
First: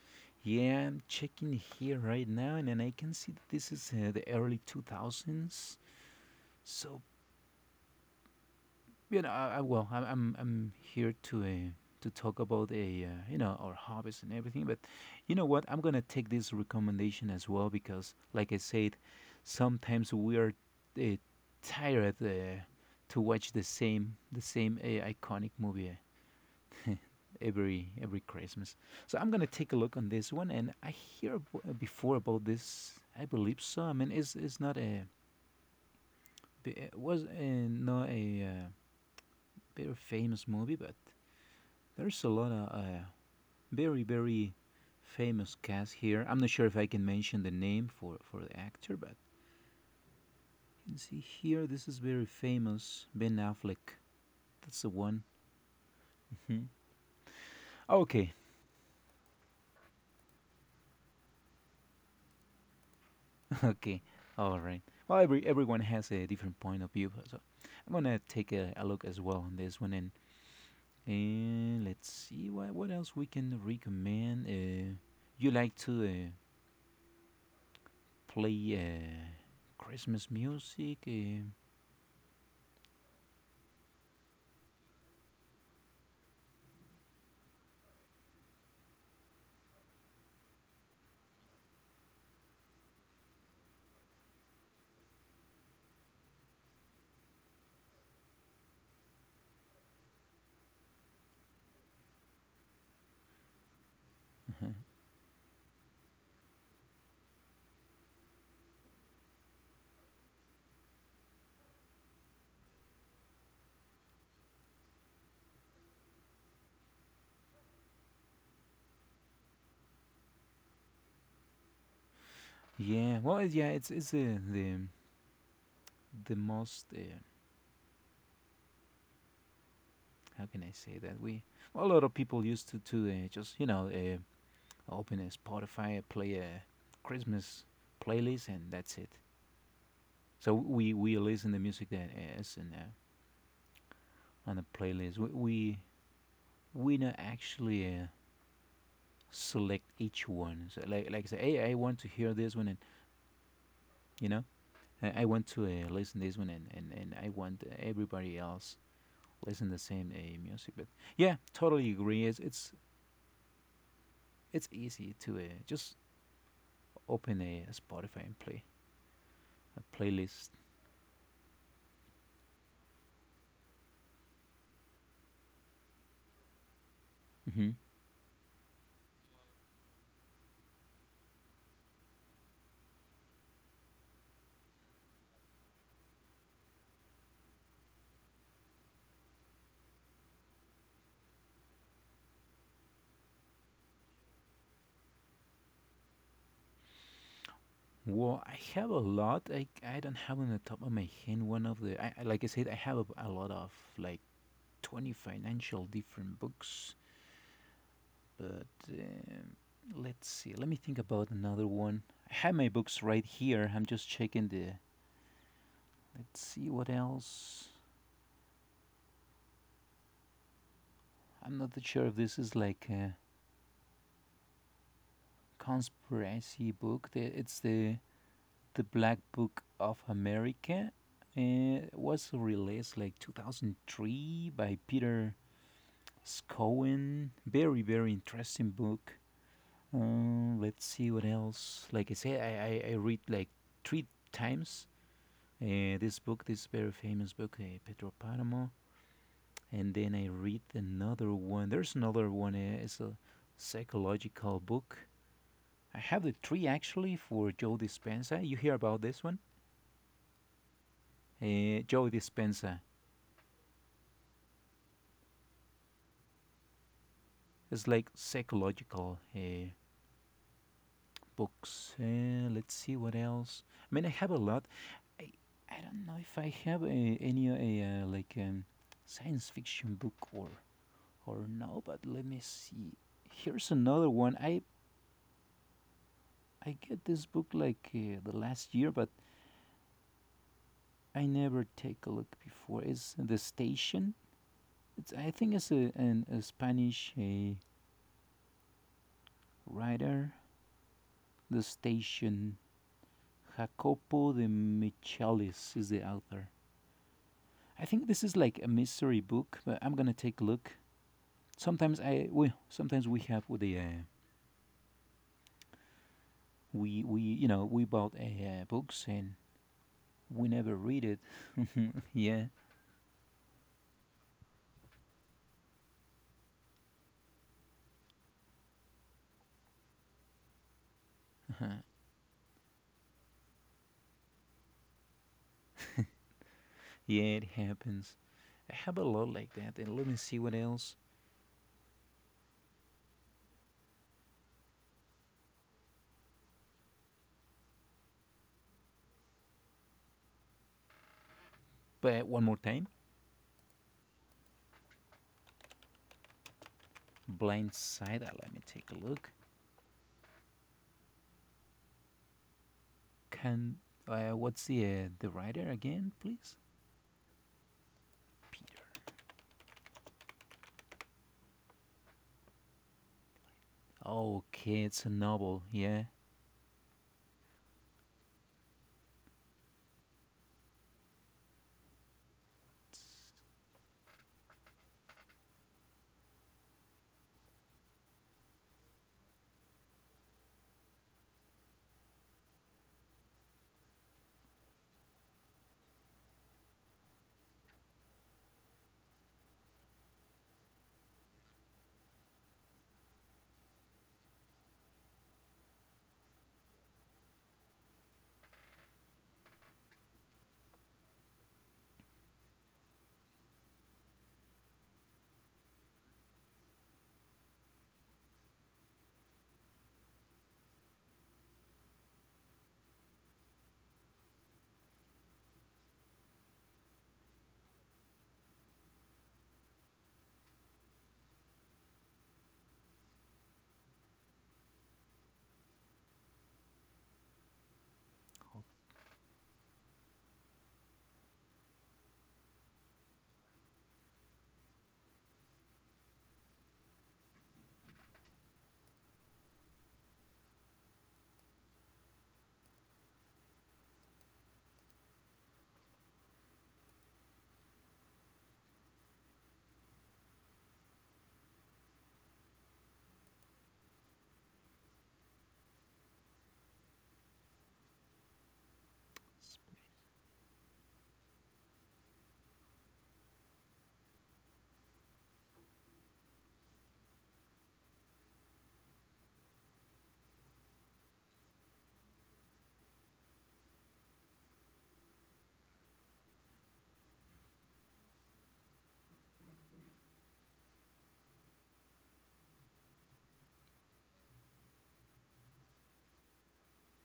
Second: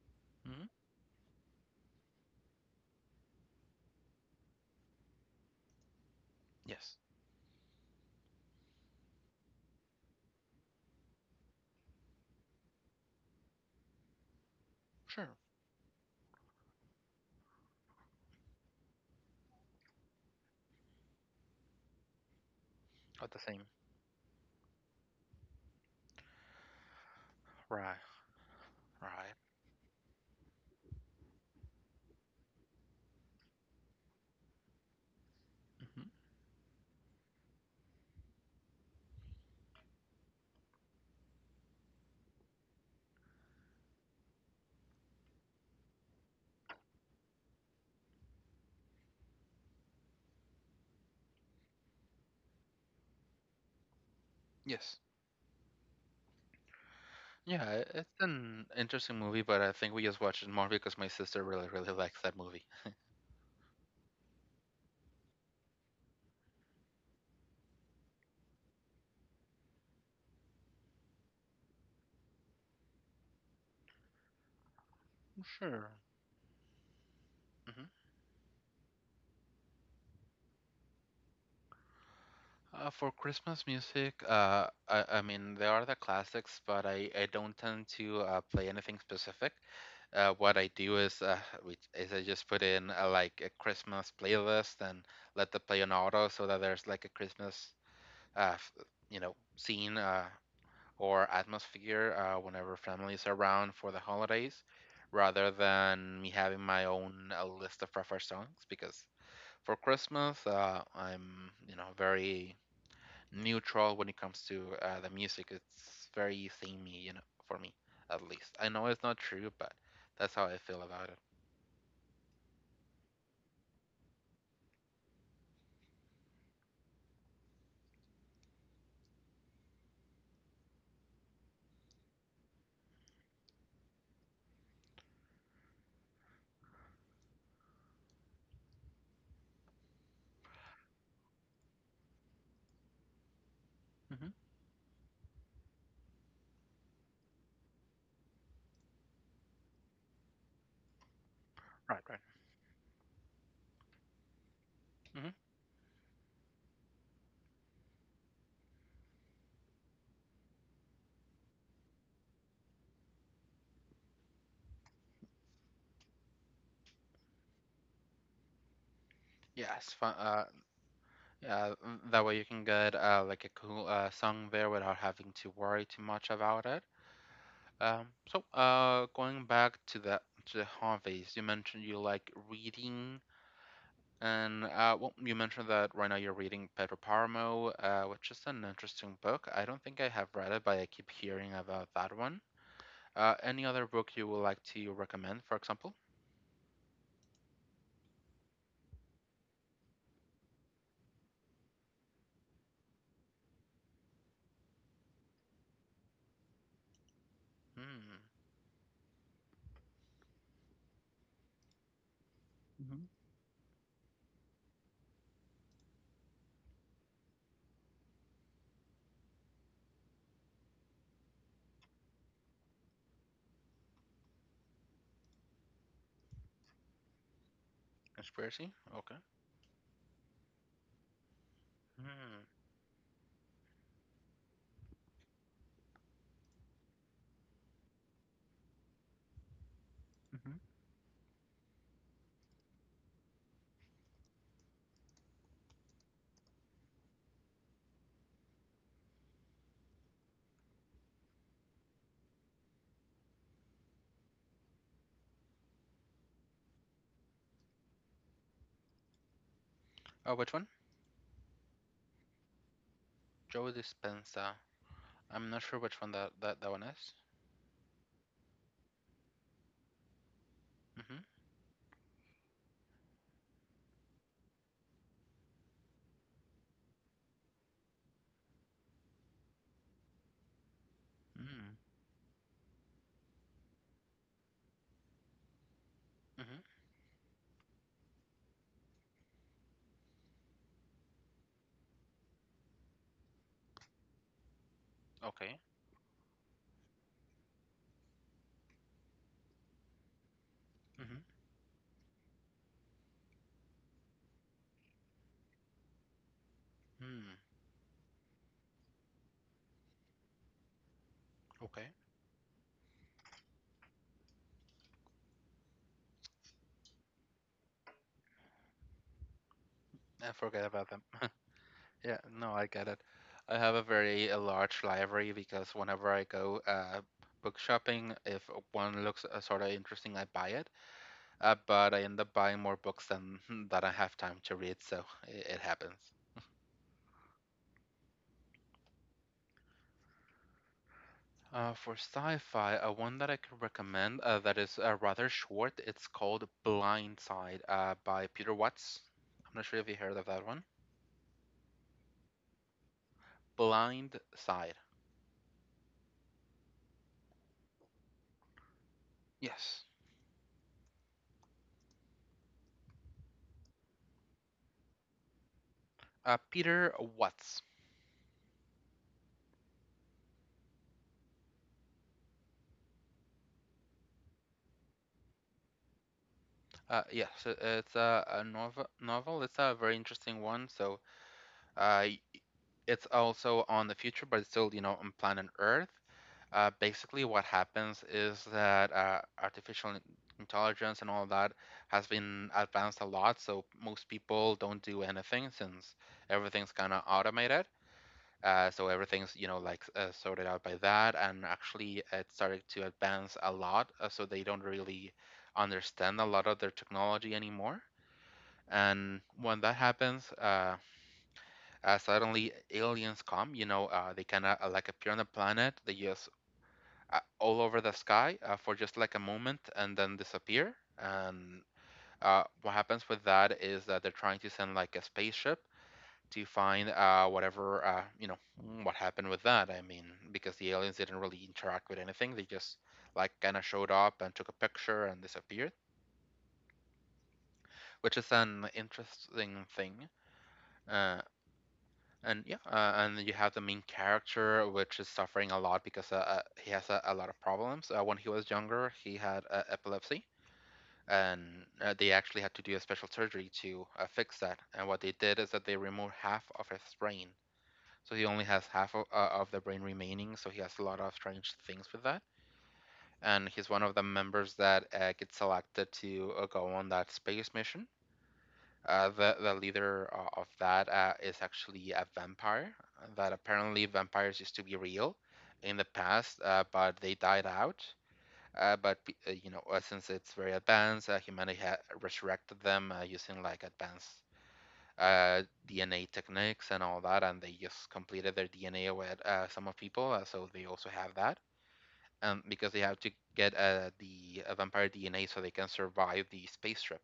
Speaker 1: Hmm.
Speaker 2: yeah, I'm checking here right now and then I can see that this is the early 2000s,
Speaker 1: Yes,
Speaker 2: so you know, well, I'm here to talk about a you know our hobbies and everything, but you
Speaker 1: sure,
Speaker 2: know what? I'm gonna take this recommendation as well because, like I said, sometimes we are uh, tired to
Speaker 1: at the
Speaker 2: watch the
Speaker 1: same.
Speaker 2: same the same iconic movie
Speaker 1: Right,
Speaker 2: every Christmas. So I'm
Speaker 1: right.
Speaker 2: gonna take a look on this one, and I hear before about this. I believe so. I mean, it's not a
Speaker 1: Hmm.
Speaker 2: it was not a very famous movie, but there's a lot of very, very famous cast here. I'm not sure if I can mention the name for the actor, but you can see here this is very famous. Ben Affleck. That's the
Speaker 1: Yes.
Speaker 2: one. Mhm.
Speaker 1: Yeah, it's
Speaker 2: Okay,
Speaker 1: an interesting movie, but I think we just watched it more because my sister really, really likes that movie.
Speaker 2: okay, all right. Well, everyone has a different point of view, so I'm gonna take a look as well on this one, and let's see what else we can recommend. You like
Speaker 1: Sure.
Speaker 2: to
Speaker 1: Hmm.
Speaker 2: play Christmas music?
Speaker 1: For Christmas music, I mean, there are the classics, but I don't tend to play anything specific. What I do is, which is I just put in like a Christmas playlist and let the play on auto so that there's like a Christmas, uh, f- you know, scene or atmosphere whenever families are around for the holidays, rather than me having my own list of preferred songs because for Christmas, I'm, you know, very neutral when it comes to the music. It's very samey, you know, for me at least. I know it's not true, but that's how I feel about it.
Speaker 2: Yeah, well, yeah, it's the the most how can I say that we well, a lot of people used to just open a Spotify, play a Christmas playlist, and that's it. So we listen the music that is in
Speaker 1: Hmm.
Speaker 2: on the playlist. We we not actually select each one. So like I say, hey, I
Speaker 1: Right,
Speaker 2: want to
Speaker 1: right.
Speaker 2: hear this one, and you know,
Speaker 1: Hmm.
Speaker 2: I want to listen this one, and and I want everybody else plays in the same a music. But yeah, totally agree. It's it's easy to just open a Spotify and play
Speaker 1: Yeah,
Speaker 2: a
Speaker 1: fun.
Speaker 2: playlist.
Speaker 1: Mm, that way you can get like a cool song there without having to worry too much about it.
Speaker 2: Hmm.
Speaker 1: So going back to the hobbies, you mentioned you like reading. And well, you mentioned that right now you're reading Pedro Paramo, which is an interesting book. I don't think I have read it, but I keep hearing about that one. Any other book you would like to recommend, for example?
Speaker 2: Well, I have a lot. I don't have on the top of my head one of the. Like I said, I have a lot of like 20 financial different books.
Speaker 1: Hmm.
Speaker 2: But um, let's see. Let me think about another one. I have my
Speaker 1: Hmm.
Speaker 2: books right here. I'm just checking the. Let's see what else. I'm not that sure if this is like. Conspiracy book. It's
Speaker 1: Conspiracy?
Speaker 2: the
Speaker 1: Okay.
Speaker 2: Black Book of America. It was
Speaker 1: Hmm.
Speaker 2: released like 2003 by Peter Scowen. Very very interesting book.
Speaker 1: Hmm.
Speaker 2: Let's see what else. Like I said, I read like three times this book, this very famous book, Pedro Paramo. And then I read another one. There's another one. It's a psychological book. I have the three actually for Joe Dispenza. You hear about this one?
Speaker 1: Oh, which one?
Speaker 2: Joe Dispenza.
Speaker 1: Joe Dispenza. I'm not sure which one that one is.
Speaker 2: It's like psychological
Speaker 1: Mm-hmm.
Speaker 2: books. Let's see what else. I mean, I have a lot. I, I don't know if I have any like science fiction book
Speaker 1: mm
Speaker 2: or
Speaker 1: hmm
Speaker 2: no. But let me see. Here's another one.
Speaker 1: mm hmm
Speaker 2: I get this book like the last year, but I never take a look before. It's the station. It's I think
Speaker 1: Okay.
Speaker 2: it's a Spanish writer.
Speaker 1: Mm-hmm.
Speaker 2: The Station. Jacopo de Michelis is the author.
Speaker 1: Hmm.
Speaker 2: I think this is like a mystery book, but I'm gonna take a look.
Speaker 1: Okay.
Speaker 2: Sometimes we have the we you know we bought books and
Speaker 1: I
Speaker 2: we
Speaker 1: forget
Speaker 2: never
Speaker 1: about them.
Speaker 2: read it.
Speaker 1: Yeah,
Speaker 2: Yeah,
Speaker 1: no, I get it. I have a very large library because whenever I go book shopping, if one looks sort of interesting, I buy it. But I end up buying more books than that I have time to read, so it happens.
Speaker 2: yeah, it happens. I have a lot like that. And let me see what else.
Speaker 1: For sci-fi, one that I could recommend that is rather short. It's called Blind Side by Peter Watts. I'm not sure if you heard of that one.
Speaker 2: But one more time,
Speaker 1: Blind Side.
Speaker 2: Blind Side. Let me take a look.
Speaker 1: Yes.
Speaker 2: Can what's the writer again, please?
Speaker 1: Peter Watts.
Speaker 2: Peter. Oh, okay, it's a novel. Yeah,
Speaker 1: Yes, it's a novel. Novel. It's a very interesting one. So, uh, y- it's also on the future, but it's still, you know, on planet Earth. Basically, what happens is that intelligence and all that has been advanced a lot. So most people don't do anything since everything's kind of automated. So everything's, you know, like sorted out by that. And actually, it started to advance a lot. So they don't really understand a lot of their technology anymore and when that happens suddenly aliens come, you know, they kind of like appear on the planet. They just all over the sky for just like a moment and then disappear. And what happens with that is that they're trying to send like a spaceship to find whatever, you know, mm, what happened with that. I mean, because the aliens didn't really interact with anything, they just like kind of showed up and took a picture and disappeared, which is an interesting thing. Uh, and yeah, and you have the main character which is suffering a lot because he has a lot of problems when he was younger. He had epilepsy and they actually had to do a special surgery to fix that, and what they did is that they removed half of his brain, so he only has half of the brain remaining, so he has a lot of strange things with that. And he's one of the members that gets selected to go on that space mission. The leader of that is actually a vampire. That apparently vampires used to be real in the past, but they died out. You know, since it's very advanced, humanity ha resurrected them using like advanced uh, DNA techniques and all that, and they just completed their DNA with some of people, so they also have that. Because they have to get the vampire DNA so they can survive the space trip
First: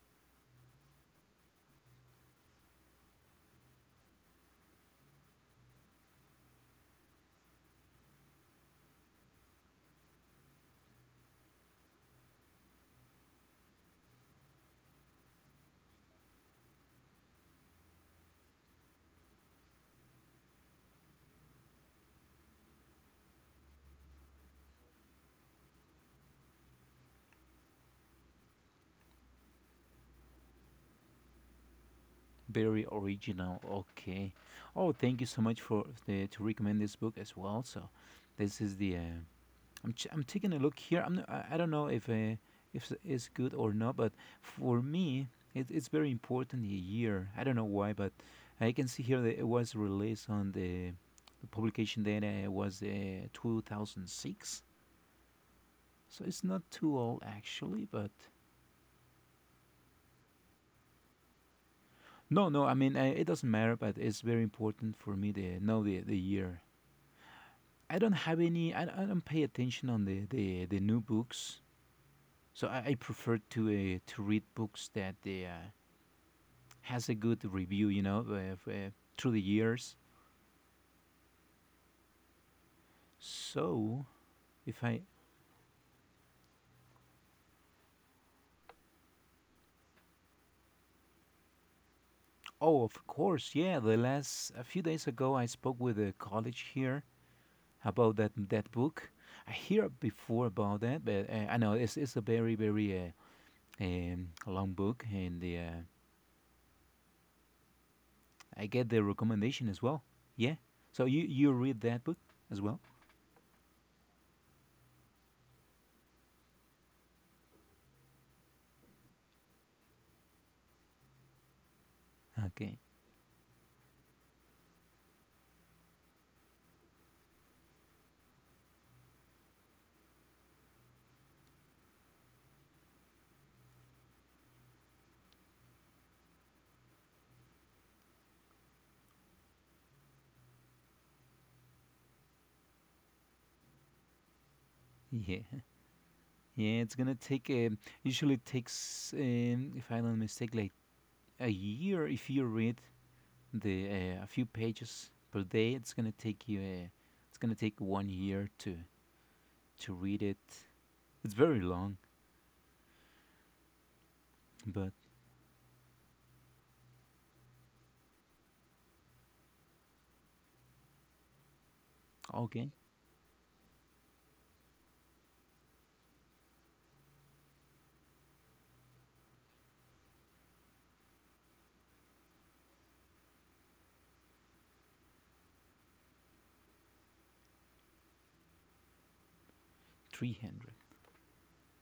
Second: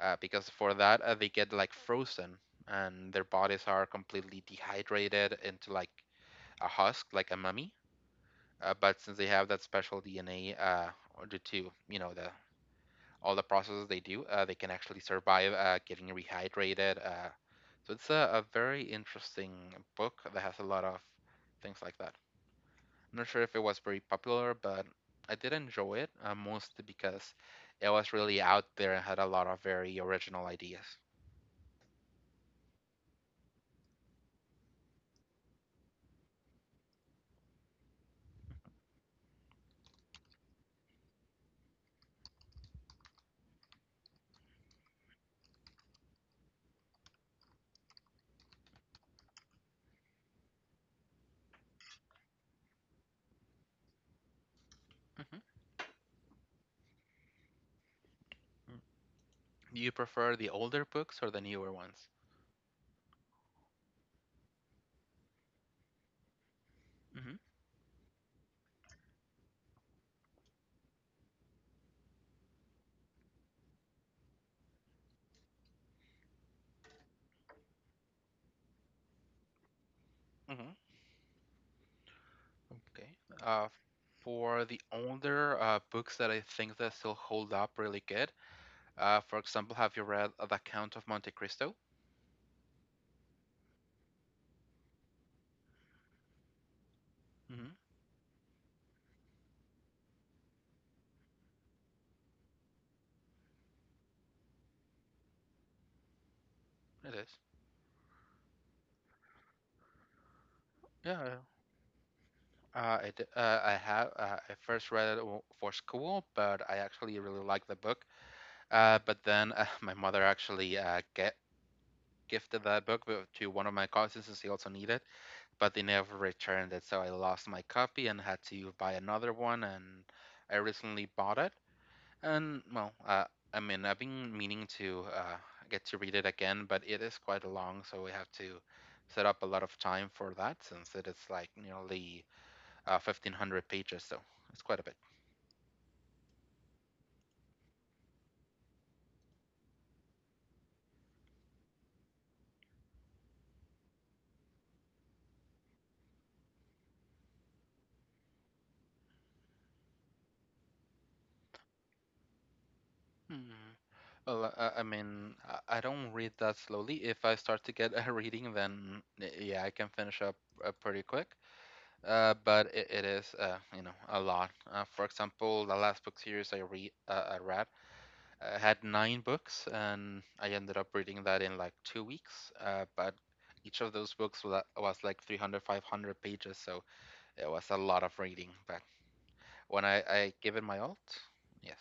Speaker 1: because for that they get like frozen and their bodies are completely dehydrated into like a husk, like a mummy. But since they have that special DNA, due to you know the all the processes they do, they can actually survive getting rehydrated. So it's a very interesting book that has a lot of things like that. I'm not sure if it was very popular, but I did enjoy it, mostly because it was really out there and had a lot of very original ideas.
Speaker 2: very original. Okay. Oh, thank you so much for the to recommend this book as well. So, this is the. I'm taking a look here. I don't know if it's good or not, but for me, it's very important the year. I don't know why, but I can see here that it was released on the publication date was 2006.
Speaker 1: Mm-hmm.
Speaker 2: So it's not too old actually, but
Speaker 1: Do you prefer the older books or the newer ones?
Speaker 2: no, no. I mean, I, it doesn't matter, but it's very important for me to know the year.
Speaker 1: Hmm.
Speaker 2: I don't have any. I don't pay attention on the new books, so I prefer to read books that has a good review. You know, through the years.
Speaker 1: Hmm. Okay. Uh,
Speaker 2: So
Speaker 1: for
Speaker 2: if
Speaker 1: the
Speaker 2: I
Speaker 1: older books that I think that still hold up really good, for example, have you read The Count of Monte Cristo?
Speaker 2: oh, of course, yeah. The last a few days ago, I spoke with a college here
Speaker 1: Hmm.
Speaker 2: about that book. I hear before about that, but I know it's a very very long book, and the
Speaker 1: It is.
Speaker 2: I get the recommendation as well. Yeah. So you
Speaker 1: Yeah.
Speaker 2: you read that book as well?
Speaker 1: I have. I first read it for school, but I actually really liked the book. But then my mother actually get gifted
Speaker 2: Okay.
Speaker 1: that book to one of my cousins, since he also needed. But they never returned it. So I lost my copy and had to buy another one. And I recently bought it. And well, I mean, I've been meaning to get to read it again, but it is quite long, so we have to set up a lot of time for that since it is like nearly 1500 pages, so it's quite a bit.
Speaker 2: Yeah. Yeah. It's gonna take usually takes if I don't mistake like a year if you read the a few pages per day. It's gonna take you. It's gonna take 1 year to read it. It's very long,
Speaker 1: Hmm. Well, I
Speaker 2: but
Speaker 1: mean, I don't read that slowly. If I start to get a reading, then yeah, I can finish up pretty quick.
Speaker 2: okay.
Speaker 1: But it is a lot. For example, the last book series I read, had nine books, and I ended up reading that in like 2 weeks. But each of those books was like 300, 500 pages, so it was a lot of reading. But when I give it
Speaker 2: 300
Speaker 1: my all, yes,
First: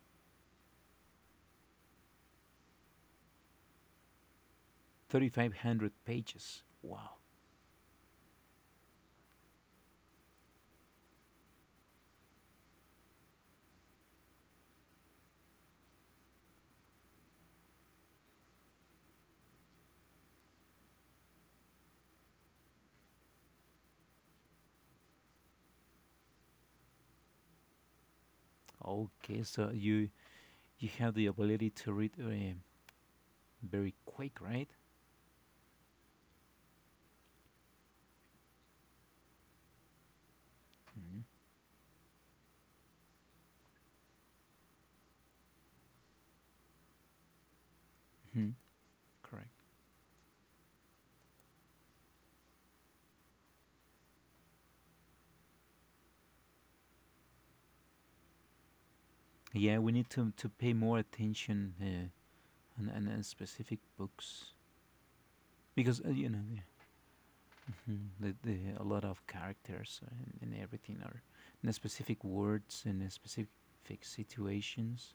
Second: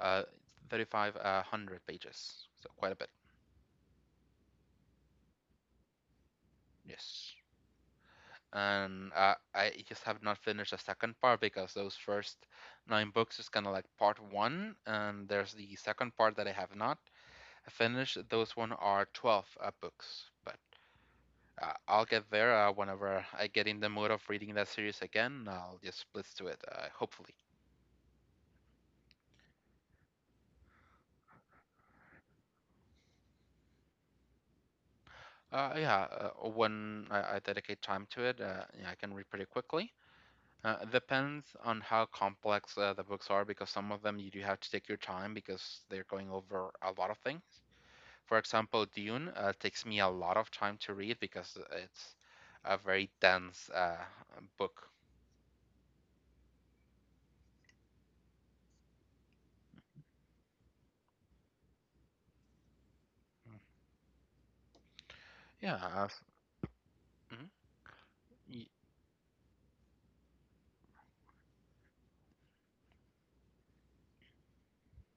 Speaker 1: uh, 35, hundred pages, so quite a bit.
Speaker 2: 3,500 pages wow.
Speaker 1: Yes. And I just have not finished the second part because those first nine books is kind of like part one, and there's the second part that I have not finished. Those one are 12 books, but I'll get there whenever I get in the mood of reading that series again. I'll just blitz to it, hopefully.
Speaker 2: Okay so you have the ability to read very quick right.
Speaker 1: Yeah, when I dedicate time to it, yeah, I can read pretty quickly.
Speaker 2: Mm-hmm.
Speaker 1: Depends on how complex the books are because some of them you do have to take your time because they're going over a lot of things. For
Speaker 2: Hmm.
Speaker 1: example, Dune
Speaker 2: Correct.
Speaker 1: takes me a lot of time to read because it's a very dense book.
Speaker 2: Yeah, we need to pay more attention on, on specific books
Speaker 1: Yeah,
Speaker 2: because you know yeah,
Speaker 1: mhm.
Speaker 2: mhm,
Speaker 1: Y-
Speaker 2: a lot of characters and everything are in specific words and the specific situations.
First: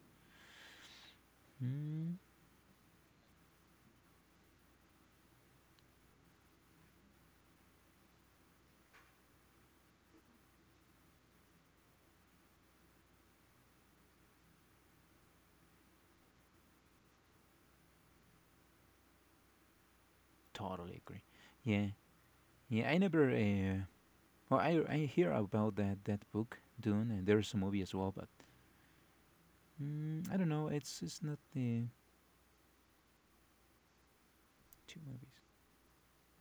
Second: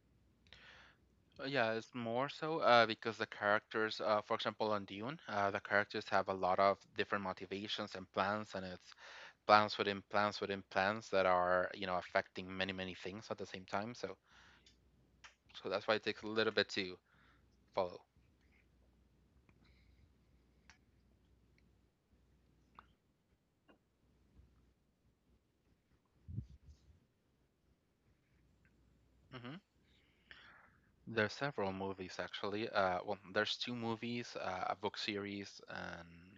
Speaker 1: yeah, it's
Speaker 2: Mm,
Speaker 1: more so because the characters, for example, on Dune, the characters have a lot of different motivations and plans, and it's plans within plans within plans that are, you know, affecting many, many things at the same time. So that's why it takes a little bit to follow.
Speaker 2: totally agree. Yeah, yeah. I never. Well, I hear about that book Dune, and there's a movie as well, but mm, I don't know. It's
Speaker 1: There's
Speaker 2: not
Speaker 1: several
Speaker 2: the
Speaker 1: movies actually. Well, there's two movies, a book
Speaker 2: two movies.
Speaker 1: series, and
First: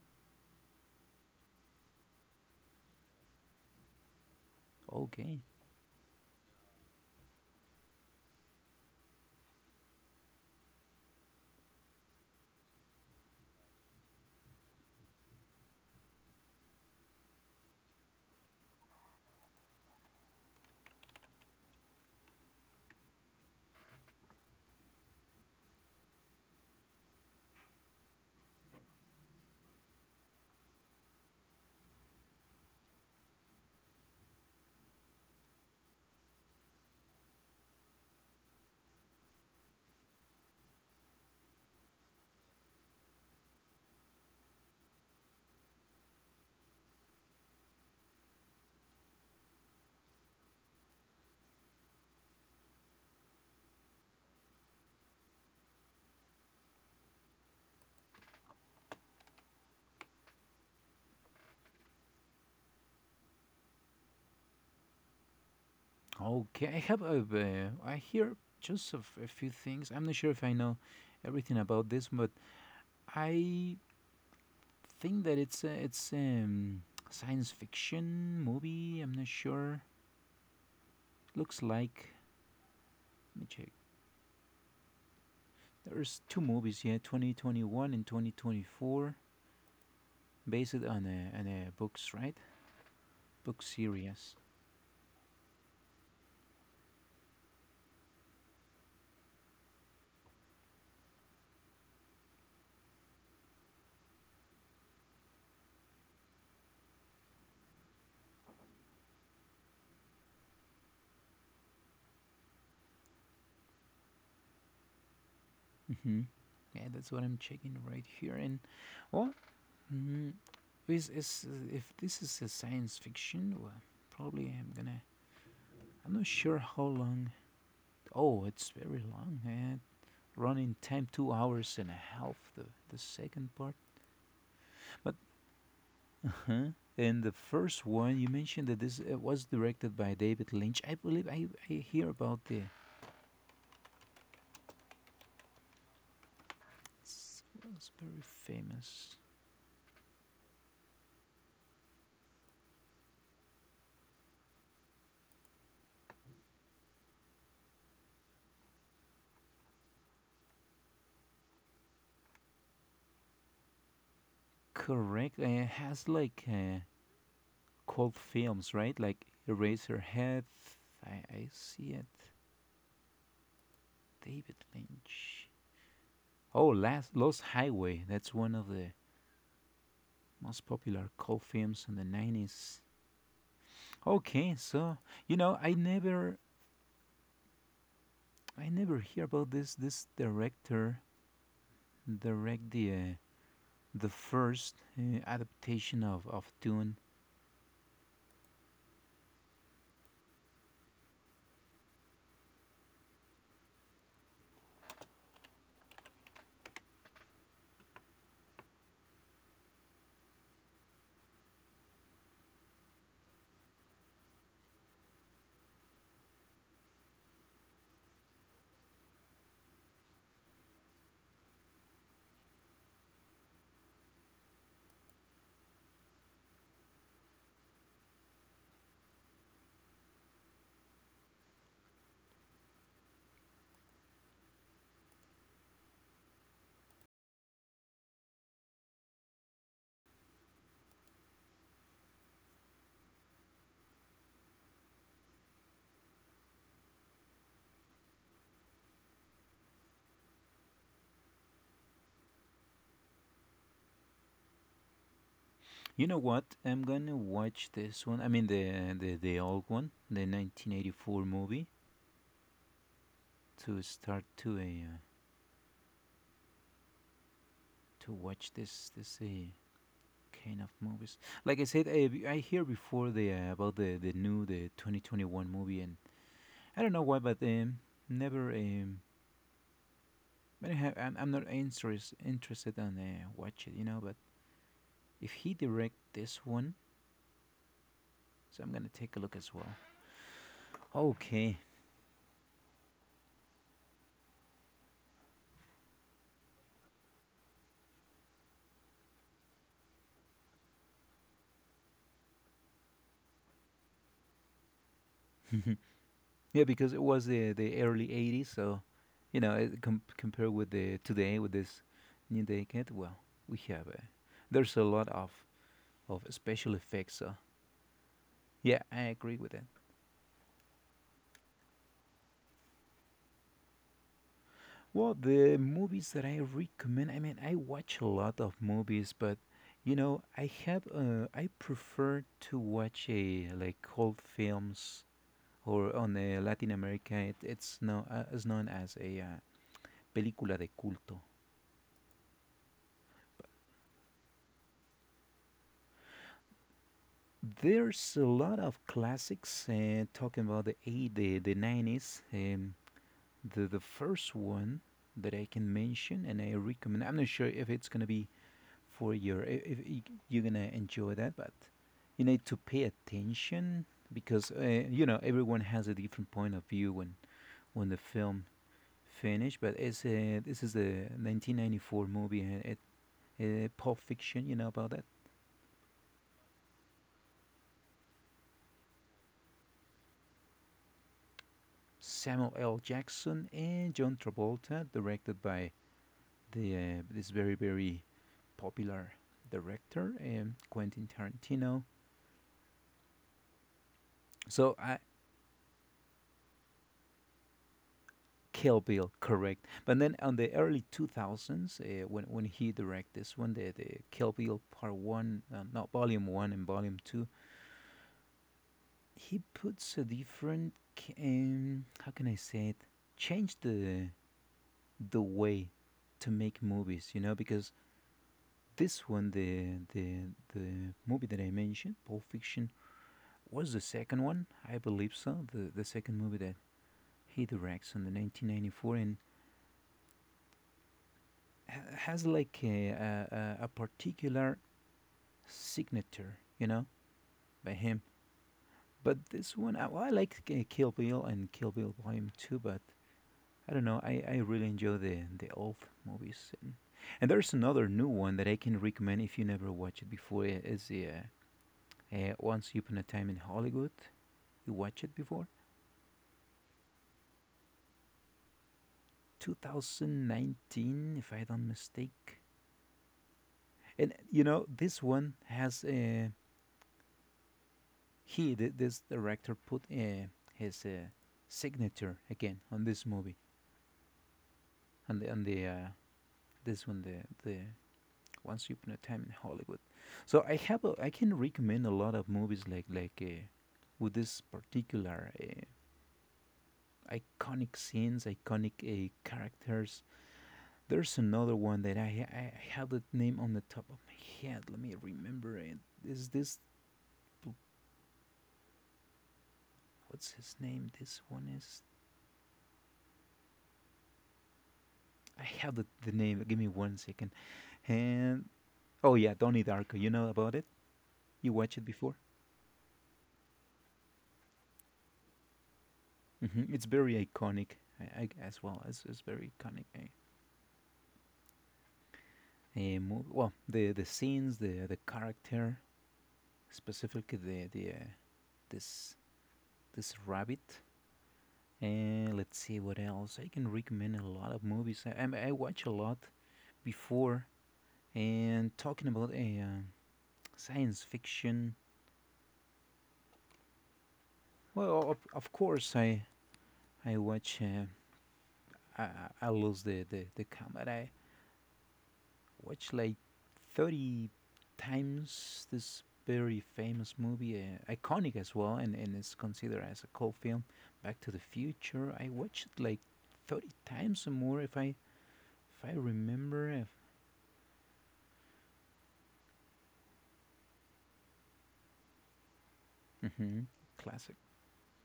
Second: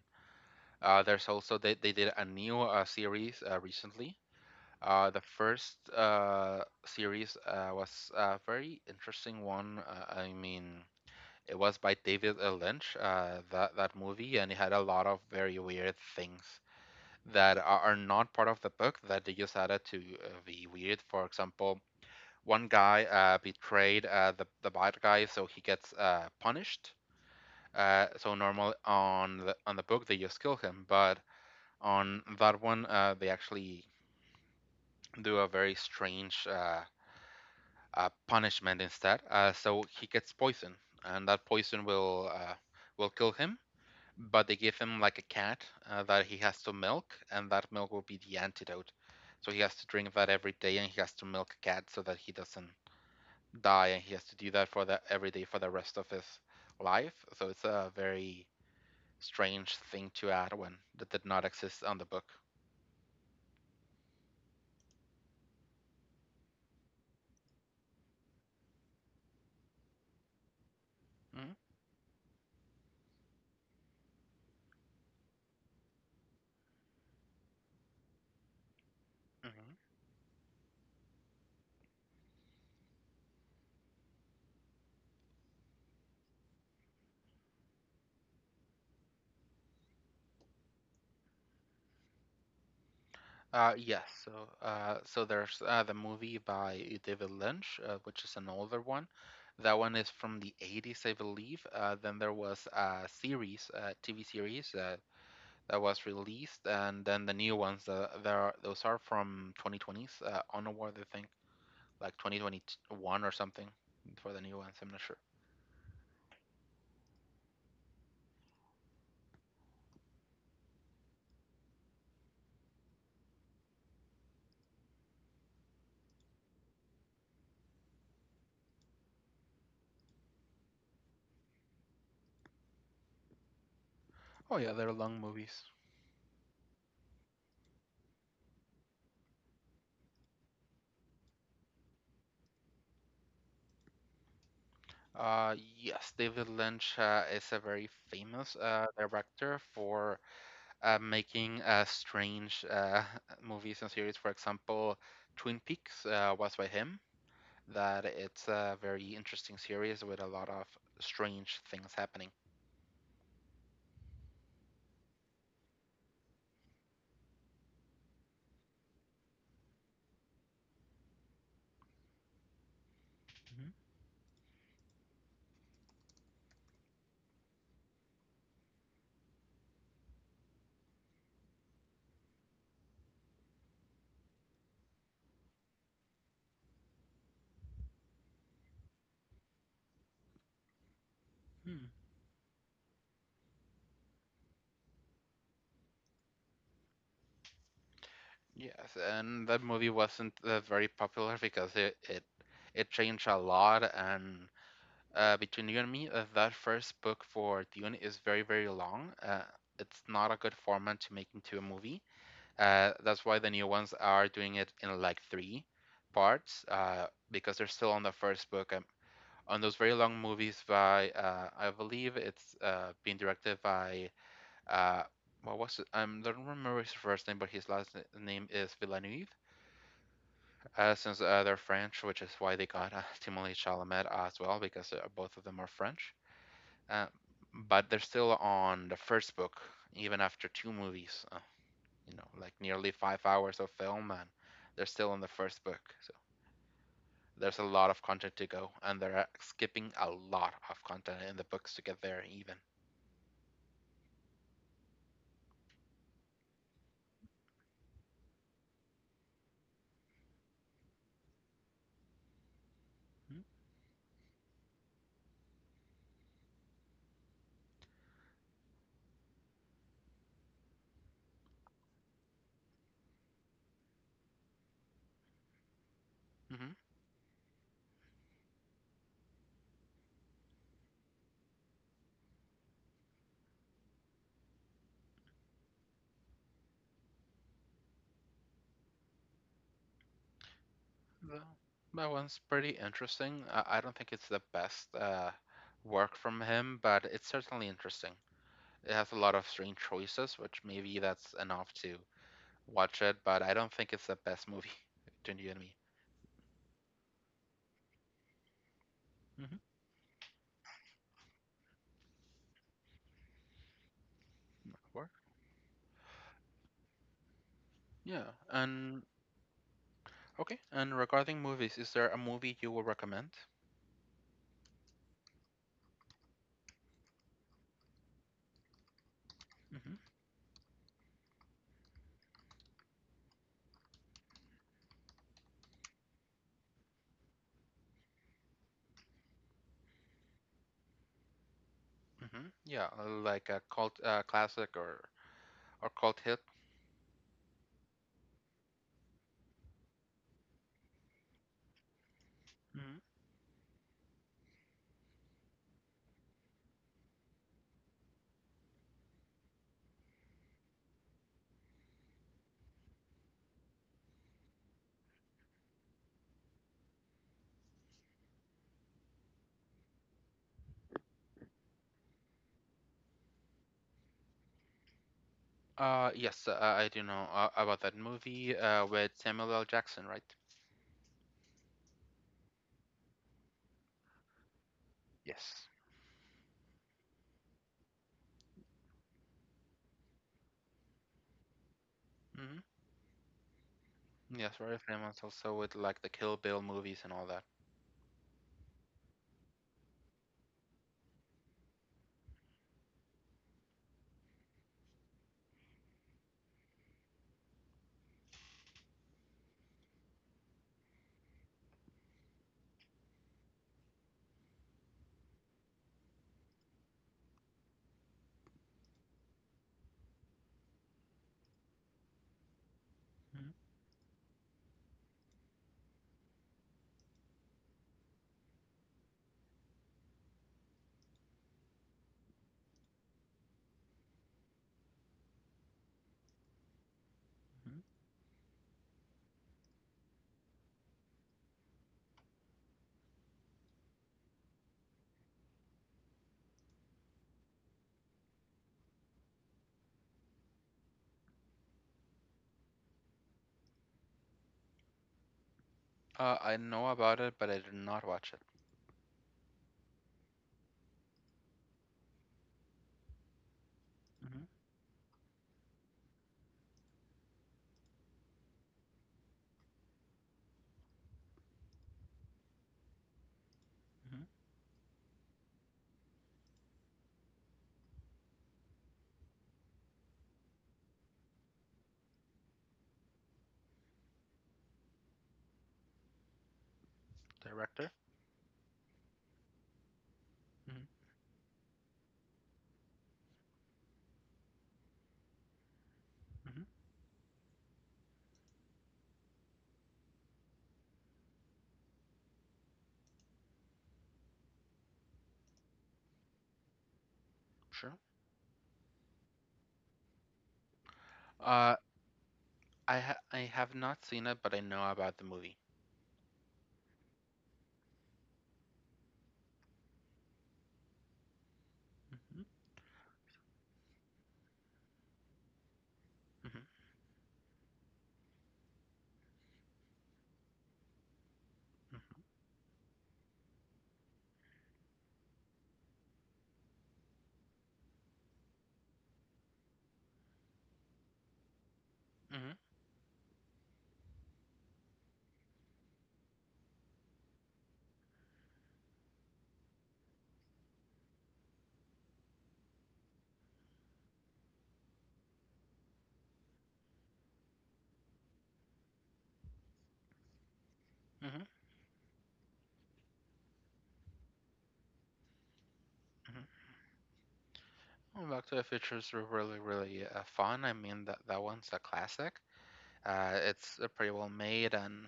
Speaker 1: there's also they did a new series recently. The
Speaker 2: Okay.
Speaker 1: first series was a very interesting one. I mean, it was by David Lynch, that movie, and it had a lot of very weird things that are not part of the book that they just added to be weird. For example, one guy betrayed the bad guy, so he gets punished. So normally on the book they just kill him, but on that one they actually do a very strange punishment instead. So he gets poison, and that poison will kill him. But they give him like a cat that he has to milk, and that milk will be the antidote. So he has to drink that every day, and he has to milk a cat so that he doesn't die and he has to do that for the every day for the rest of his life. So it's a very strange thing to add when that did not exist on the book.
Speaker 2: Okay, I have a, I hear just a few things. I'm not sure if I know
Speaker 1: Mhm.
Speaker 2: everything about this, but I think that it's it's science fiction movie. I'm not
Speaker 1: Hmm.
Speaker 2: sure. Looks like let me check. There's two movies, yeah, 2021 and 2024, based on on a books, right? Book
Speaker 1: Yes, so
Speaker 2: series.
Speaker 1: uh, so there's the movie by David Lynch, which is an older one. That one is from the 80s, I believe. Then there was a TV series that was released, and then the new ones. Those are from 2020s onward, I think. Like 2021 or something for the new ones. I'm not sure.
Speaker 2: Mm-hmm. Yeah, that's what I'm checking right here. And well, mm, is if this is a science fiction, well, probably I'm gonna I'm not sure how long. Oh, it's very long. It run in time 2 hours and a half. The second part,
Speaker 1: Oh yeah, they're
Speaker 2: but
Speaker 1: long movies.
Speaker 2: uh-huh. In the first one you mentioned that this was directed by David Lynch. I believe I hear about the.
Speaker 1: Yes, David Lynch
Speaker 2: It's,
Speaker 1: is a very
Speaker 2: very
Speaker 1: famous
Speaker 2: famous.
Speaker 1: director for making strange movies and series. For example, Twin Peaks was by him. That it's a very interesting series with a lot of strange things happening.
Speaker 2: Correct. It has like cult films, right? Like Eraserhead. I see it.
Speaker 1: Mm-hmm.
Speaker 2: David Lynch. Oh, last Lost Highway. That's one of the most popular cult films in the 90s. Okay, so you know, I never hear about this director
Speaker 1: Hmm.
Speaker 2: direct the first adaptation of Dune.
Speaker 1: Yes, and that movie wasn't very popular because it changed a lot and between you and me, that first book for Dune is very, very long. It's not a good format to make into a movie. That's why the new ones are doing it in like three parts because they're still on the first book. On those very long movies by, I believe it's being directed by, uh, what was it? I don't remember his first name, but his last name is Villeneuve. Since they're French, which is why they got Timothée Chalamet as well, because both of them are French. Uh, but they're still on the first book, even after two movies, like nearly 5 hours of film, and they're still on the first book. So there's a lot of content to go, and they're skipping a lot of content in the books to get there, even.
Speaker 2: You know what? I'm gonna watch this one. I mean the old one, the 1984 movie, to start to a to watch this kind of movies. Like I said, I hear before the about the new the 2021 movie, and
Speaker 1: Mm-hmm.
Speaker 2: I don't know why, but never I don't have, I'm not interested on watch it, you know. But if he direct this one, so I'm gonna take a look as well. Okay,
Speaker 1: That one's pretty interesting. I don't think it's the best work from him, but it's certainly interesting. It has a lot of strange choices, which maybe that's enough to watch it, but I don't think it's the best movie between you and me.
Speaker 2: yeah, because it was the early '80s, so you know,
Speaker 1: Hmm.
Speaker 2: compared with the today with this new decade, well, we have there's a lot
Speaker 1: Sure.
Speaker 2: of special effects. So
Speaker 1: Yeah.
Speaker 2: yeah, I
Speaker 1: And
Speaker 2: agree with it.
Speaker 1: okay. And regarding movies, is there a movie you will recommend?
Speaker 2: Well, the movies that I recommend, I mean, I watch a lot of movies, but
Speaker 1: Mm-hmm.
Speaker 2: you know, I have I prefer to watch a like old films or on Latin America, it's known is known as a película de culto.
Speaker 1: Mm-hmm. Yeah, like a cult classic or cult hit.
Speaker 2: There's a lot of classics talking about the 90s.
Speaker 1: Hmm.
Speaker 2: The first one that I can mention and I recommend, I'm not sure if it's going to be for your if you're gonna enjoy that but you need to pay attention because you know everyone has a different point of view when the film finished but this is a 1994 movie and it pulp fiction you know about that
Speaker 1: Yes, I do know about that movie with Samuel L. Jackson, right?
Speaker 2: samuel l jackson and john travolta directed
Speaker 1: Yes.
Speaker 2: by the this very very popular director quentin tarantino
Speaker 1: Mm-hmm. Yes,
Speaker 2: so
Speaker 1: very
Speaker 2: I,
Speaker 1: famous also with like the Kill Bill movies and all that.
Speaker 2: Kill Bill, correct. But then on the early 2000s, when he directed this one, the Kill Bill Part One, not Volume One and Volume Two, he puts a different, how can I say it? Change the way to make movies, you know, because this one, the the movie that I mentioned, Pulp Fiction, was the second one, I believe so. The second movie that he directs in the 1994, and has like particular signature, you know, by
Speaker 1: Mm-hmm.
Speaker 2: him. But this one, I, well, I like Kill Bill and Kill Bill Volume 2, but I don't know, I really enjoy the old movies. And there's another new one that I can recommend if you never watched it before. It's Once Upon a Time in Hollywood. You watched it before?
Speaker 1: I know about it, but I did not watch it.
Speaker 2: 2019, if I don't mistake. And
Speaker 1: Mm-hmm.
Speaker 2: this one has this director, put his signature again on this movie,
Speaker 1: Mm-hmm.
Speaker 2: on the this one, the Once Upon a Time in Hollywood. So I can recommend a lot of movies like with this particular iconic
Speaker 1: Director?
Speaker 2: scenes, iconic characters.
Speaker 1: Mm-hmm.
Speaker 2: There's another one that I have the name on the top of my head. Let me remember it. Is this what's his name? This one is. I have the name. Give me 1 second.
Speaker 1: Sure.
Speaker 2: And Oh yeah, Donnie Darko. You know about it? You
Speaker 1: Uh,
Speaker 2: watched it before?
Speaker 1: I have not seen it, but I know about the movie.
Speaker 2: Hmm It's very iconic I as well. It's very iconic. A,
Speaker 1: Mhm,
Speaker 2: a movie. Well, the scenes, the character, specifically the this this rabbit. And let's see what else. I can recommend a lot of movies. I watch a lot before. And talking about a science fiction. Well, of course I watch. I I lose the count, but I watched like 30 times this very famous movie, iconic as well, and it's considered as a cult film. Back to the
Speaker 1: mhm,
Speaker 2: Future, I watched it like 30 times or more if I
Speaker 1: mhm.
Speaker 2: remember. If,
Speaker 1: Well, Back to the Future's were really, really fun. I mean, that one's a classic.
Speaker 2: hmm
Speaker 1: It's pretty well
Speaker 2: classic.
Speaker 1: made, and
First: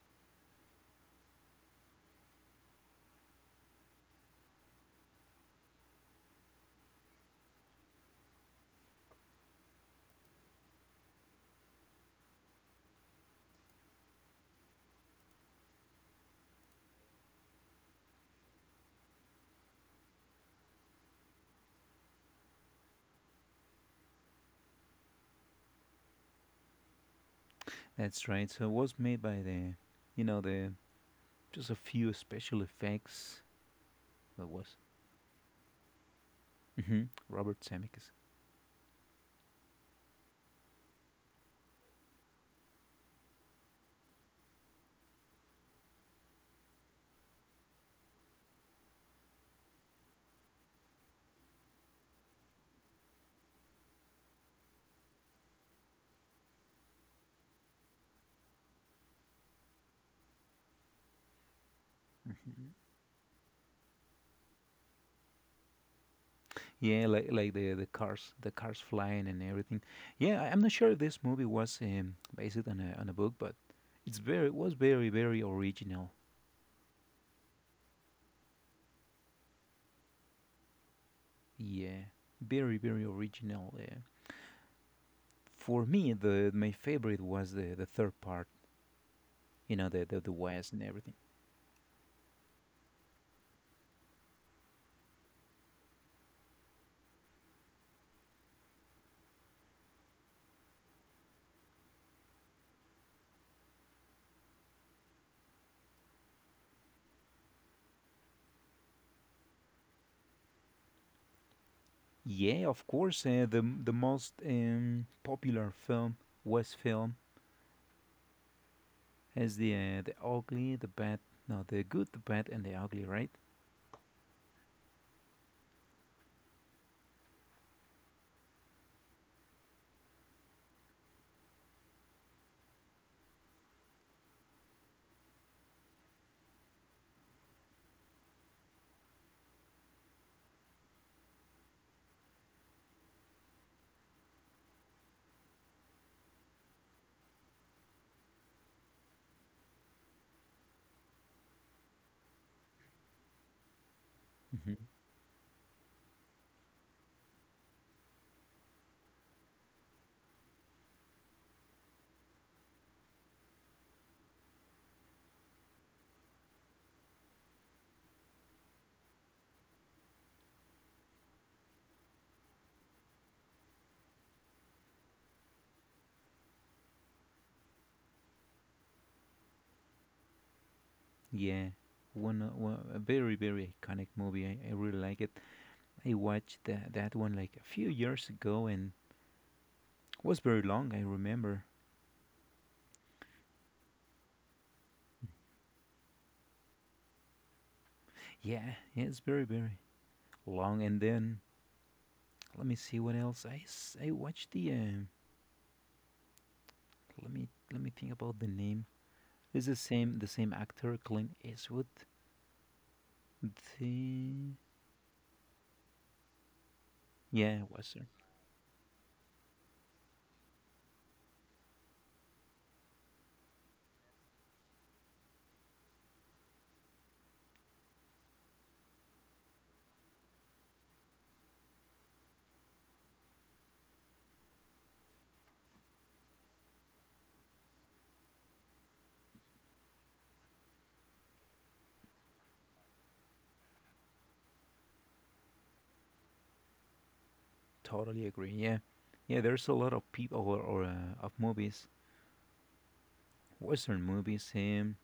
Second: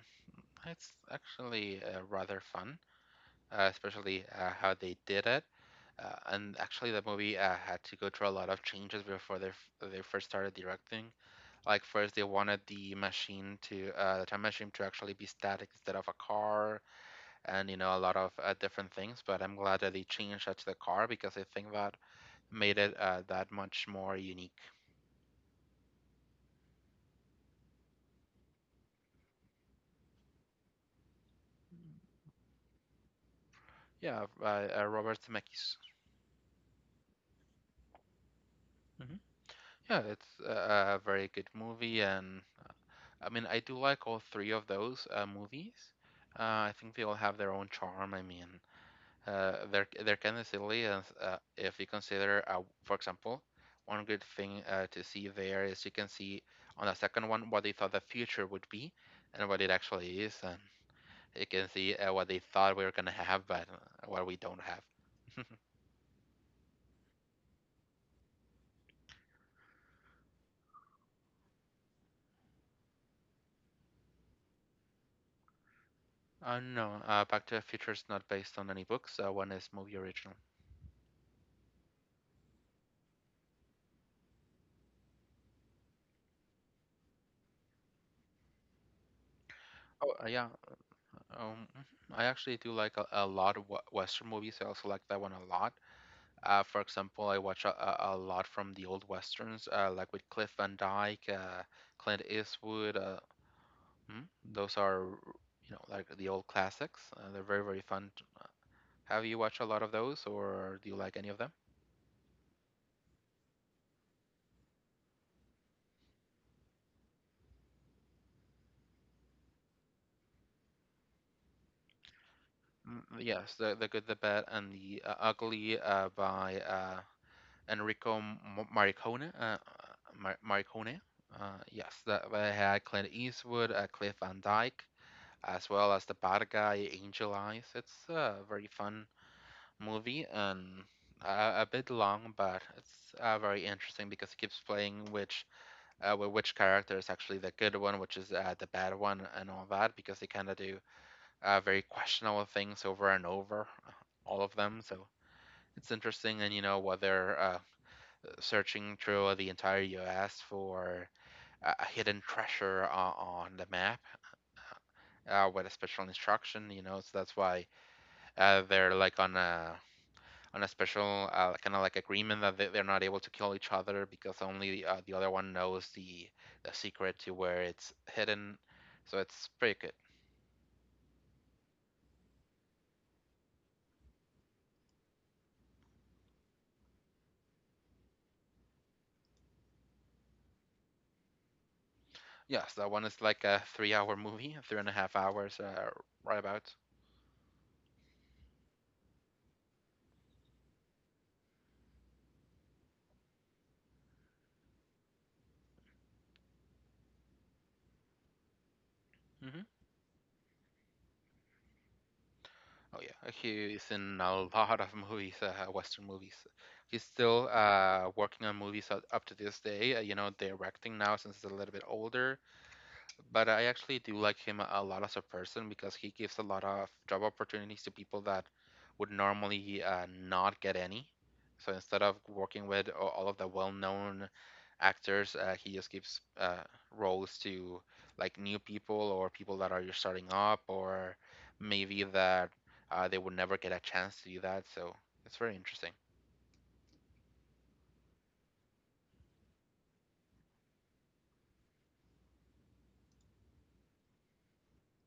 Speaker 1: it's actually rather fun, especially how they did it. And actually, the movie had to go through a lot of changes before they first started directing. Like first, they wanted the time machine to actually be static instead of a car. And a lot of different things. But I'm glad that they changed that to the car because I think that made it that much more unique.
Speaker 2: That's right. So it was made by the, you know, the just a few special effects.
Speaker 1: Yeah,
Speaker 2: That was
Speaker 1: Robert Zemeckis.
Speaker 2: hmm Robert Zemeckis.
Speaker 1: Hmm. Yeah, it's a very good movie, and I mean I do like all three of those movies. I think they all have their own charm. I mean, they're kind of silly, and if you consider, for example, one good thing to see there is you can see on the second one what they thought the future would be and what it actually is, and you can see what they
Speaker 2: Hmm
Speaker 1: thought we were gonna have, but what we don't have.
Speaker 2: Yeah, like the cars flying and everything. Yeah, I- I'm not sure if this movie was based on a book, but it's very was very, very original.
Speaker 1: No, Back to the Future is not based on any books. One is movie original.
Speaker 2: Yeah, very, very original. Yeah. For me, the my favorite was the third part. You know,
Speaker 1: Oh,
Speaker 2: the
Speaker 1: yeah,
Speaker 2: West and everything.
Speaker 1: mhm. I actually do like a lot of Western movies. I also like that one a lot. For example, I watch a lot from the old westerns, like with Cliff Van Dyke, Clint Eastwood. Mm, those are like the old classics. They're very very fun. Have you watched a lot of those, or do you like any of them?
Speaker 2: Yeah, of course. The most popular film, West film, has the ugly, the bad, no, the good, the bad, and the ugly, right?
Speaker 1: Yes, the good, the bad, and the ugly by Enrico M- Morricone. Morricone. Yes, that they had Clint Eastwood, Cliff Van Dyke, as well as the bad guy Angel Eyes. It's a very fun movie and a bit long, but it's very interesting because it keeps playing which character is actually the good one, which is the bad one, and all that because they kind of do very questionable things over and over, all of
Speaker 2: hmm
Speaker 1: them. So it's interesting, and you know whether searching through the entire U.S. for a hidden treasure on the map with a special instruction. So that's why they're like on a special kind of like agreement that they're not able to kill each other because only the other one knows the secret to where it's hidden. So it's pretty good.
Speaker 2: Yeah, one a very, very iconic movie. I really like it. I watched that one like a few years ago and was very long. I remember.
Speaker 1: Yes, that one is like a 3-hour movie, three and a half hours, right about.
Speaker 2: Yeah, yeah, it's very, very long. And then let me see what else. I watched the. Let me think about the name.
Speaker 1: Hmm.
Speaker 2: It's the same actor Clint Eastwood.
Speaker 1: Oh yeah, he's in a
Speaker 2: The
Speaker 1: lot of movies, Western movies. He's still
Speaker 2: yeah, Western.
Speaker 1: working on movies up to this day. You know, directing now since he's a little bit older. But I actually do like him a lot as a person because he gives a lot of job opportunities to people that would normally not get any. So instead of working with all of the well-known actors, he just gives roles to like new people or people that are just starting up or maybe that they would never get a chance to do that. So it's very interesting.
Speaker 2: Totally agree. Yeah, yeah. There's a lot of people, or of movies, Western movies. Him.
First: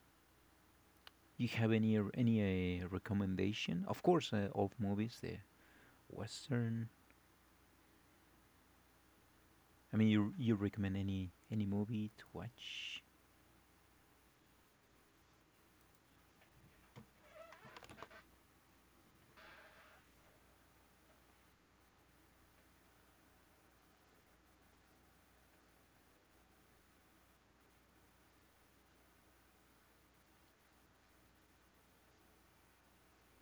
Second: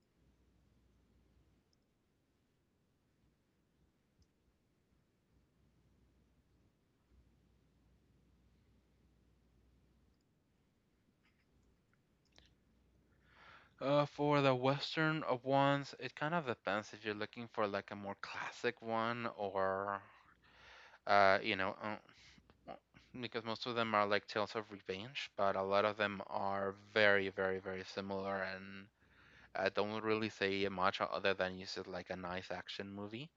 Speaker 2: You have any any recommendation? Of course, of movies, the Western. I mean, you recommend any movie to watch?
Speaker 1: For the Western ones, it kind of depends if you're looking for like a more classic one or uh, you know, uh, well, because most of them are like tales of revenge, but a lot of them are very, very, very similar and don't really say much other than you said like a nice action movie.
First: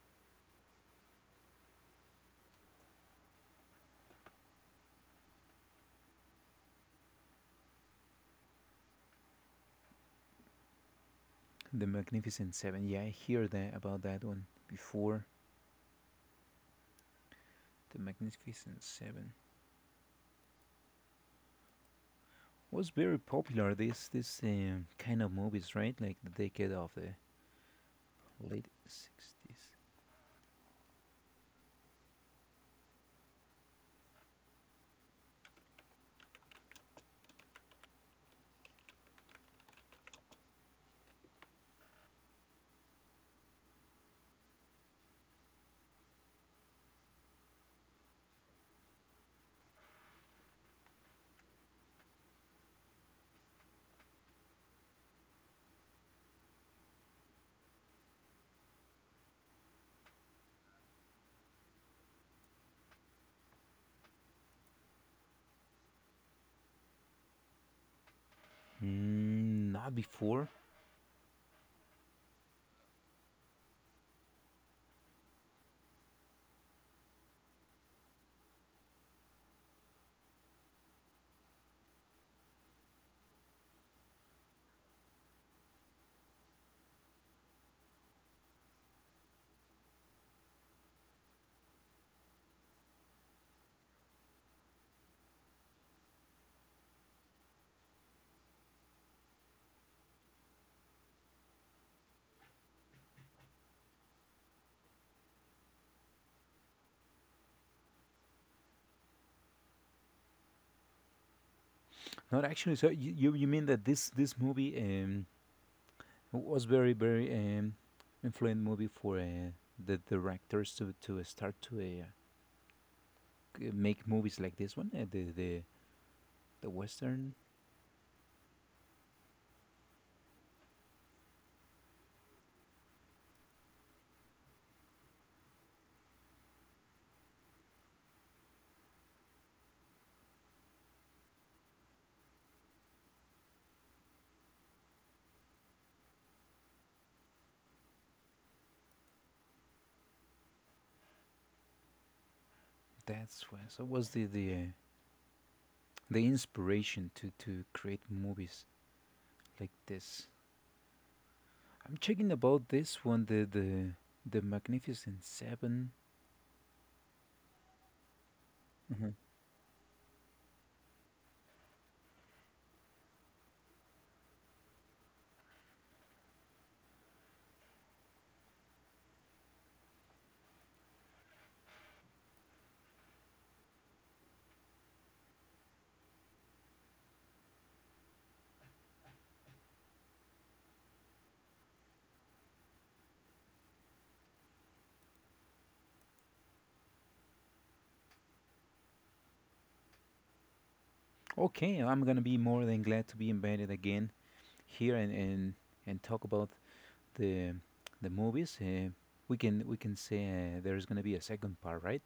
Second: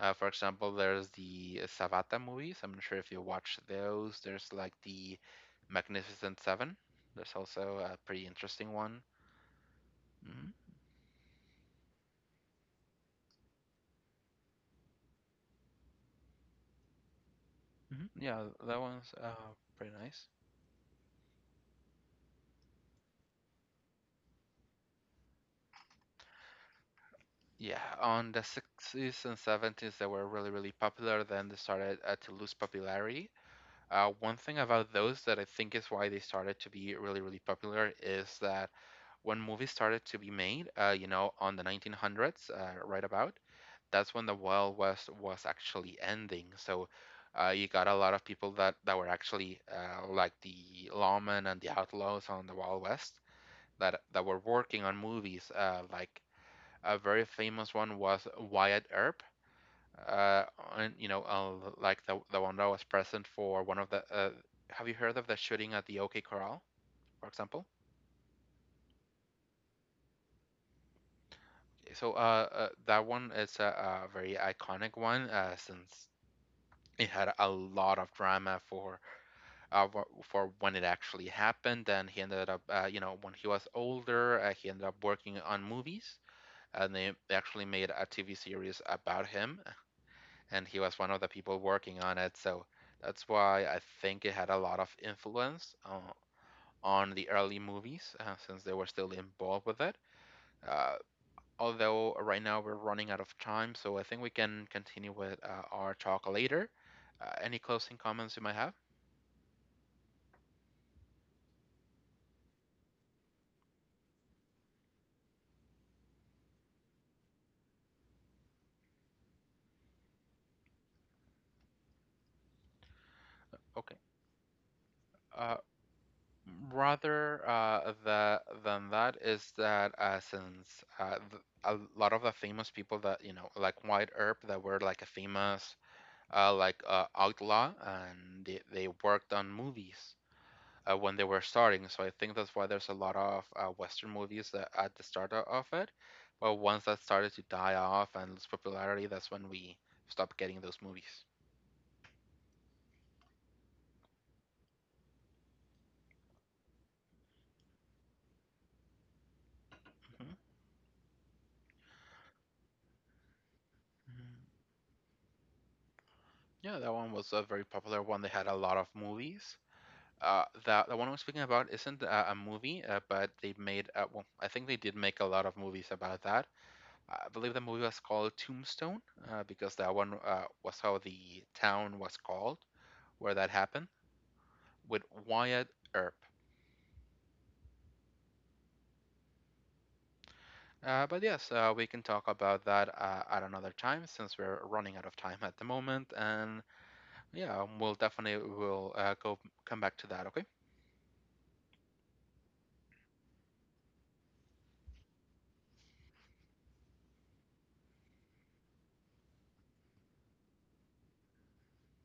Speaker 1: For example, there's the Savata movies. I'm not sure if you watch those. There's like the Magnificent Seven. There's also a pretty interesting one. Hmm
Speaker 2: The Magnificent Seven. Yeah, I hear that about that one before. The
Speaker 1: hmm Yeah, that
Speaker 2: Magnificent
Speaker 1: one's
Speaker 2: Seven
Speaker 1: pretty nice.
Speaker 2: was very popular. This kind of movies, right? Like the decade of the
Speaker 1: Yeah, on the
Speaker 2: late
Speaker 1: 60s and
Speaker 2: sixties.
Speaker 1: 70s, they were really, really popular. Then they started to lose popularity. One thing about those that I think is why they started to be really, really popular is that when movies started to be made, on the 1900s, right about, that's when the Wild West was actually ending. So you got a lot of people that were actually like the lawmen and the outlaws on the Wild West that were working on movies like a very famous one was Wyatt Earp, uh, and you know, like the one that was present for one of the. Have you heard of the shooting at the OK Corral, for example?
Speaker 2: Mm, not before.
Speaker 1: So that one is a very iconic one since it had a lot of drama uh, for when it actually happened. And he ended up, when he was older, he ended up working on movies, and they actually made a TV series about him, and he was one of the people working on it. So that's why I think it had a lot of influence on the early movies since they were still involved with it. Uh, although right now we're running out of time, so I think we can continue with our talk later. Any closing comments you might have?
Speaker 2: Not actually. So you mean that this movie. It was very, very influent movie for the directors to start to
Speaker 1: Okay.
Speaker 2: make movies like this one,
Speaker 1: Uh,
Speaker 2: the western.
Speaker 1: rather than that is that a lot of the famous people that you know, like Wyatt Earp, that were like a famous Outlaw, and they worked on movies when they were starting. So I think that's why there's a lot of Western movies that at the start of it. But once that started to die off and lose popularity, that's when we stopped getting those movies.
Speaker 2: That's why so was the inspiration to create movies like this.
Speaker 1: Hmm
Speaker 2: I'm checking about this one, the Magnificent 7.
Speaker 1: Yeah, that one was a very popular one. They had a lot of
Speaker 2: Mhm.
Speaker 1: movies. That the one I'm speaking about isn't a movie, but they made I think they did make a lot of movies about that. I believe the movie was called Tombstone because that one was how the town was called where that happened with Wyatt Earp. But yes, we can talk about that at another time since we're running out of time at the moment. And yeah, we'll definitely will go come back to that. Okay.
Speaker 2: Okay, I'm gonna be more than glad to be invited again here and talk about the movies. We can say there is going to be a second part, right?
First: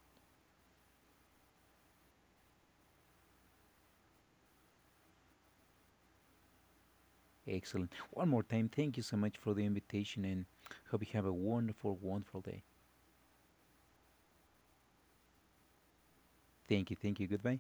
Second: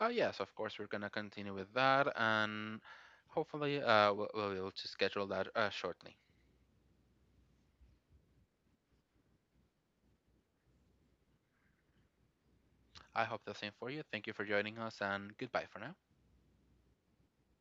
Speaker 1: Yes, of course we're gonna continue with that, and hopefully we'll be able to schedule that shortly.
Speaker 2: Excellent. One more time, thank you so much for the invitation, and hope you have a wonderful, wonderful day.
Speaker 1: I hope the same for you. Thank you for joining us, and goodbye for now.
Speaker 2: Thank you, thank you. Goodbye.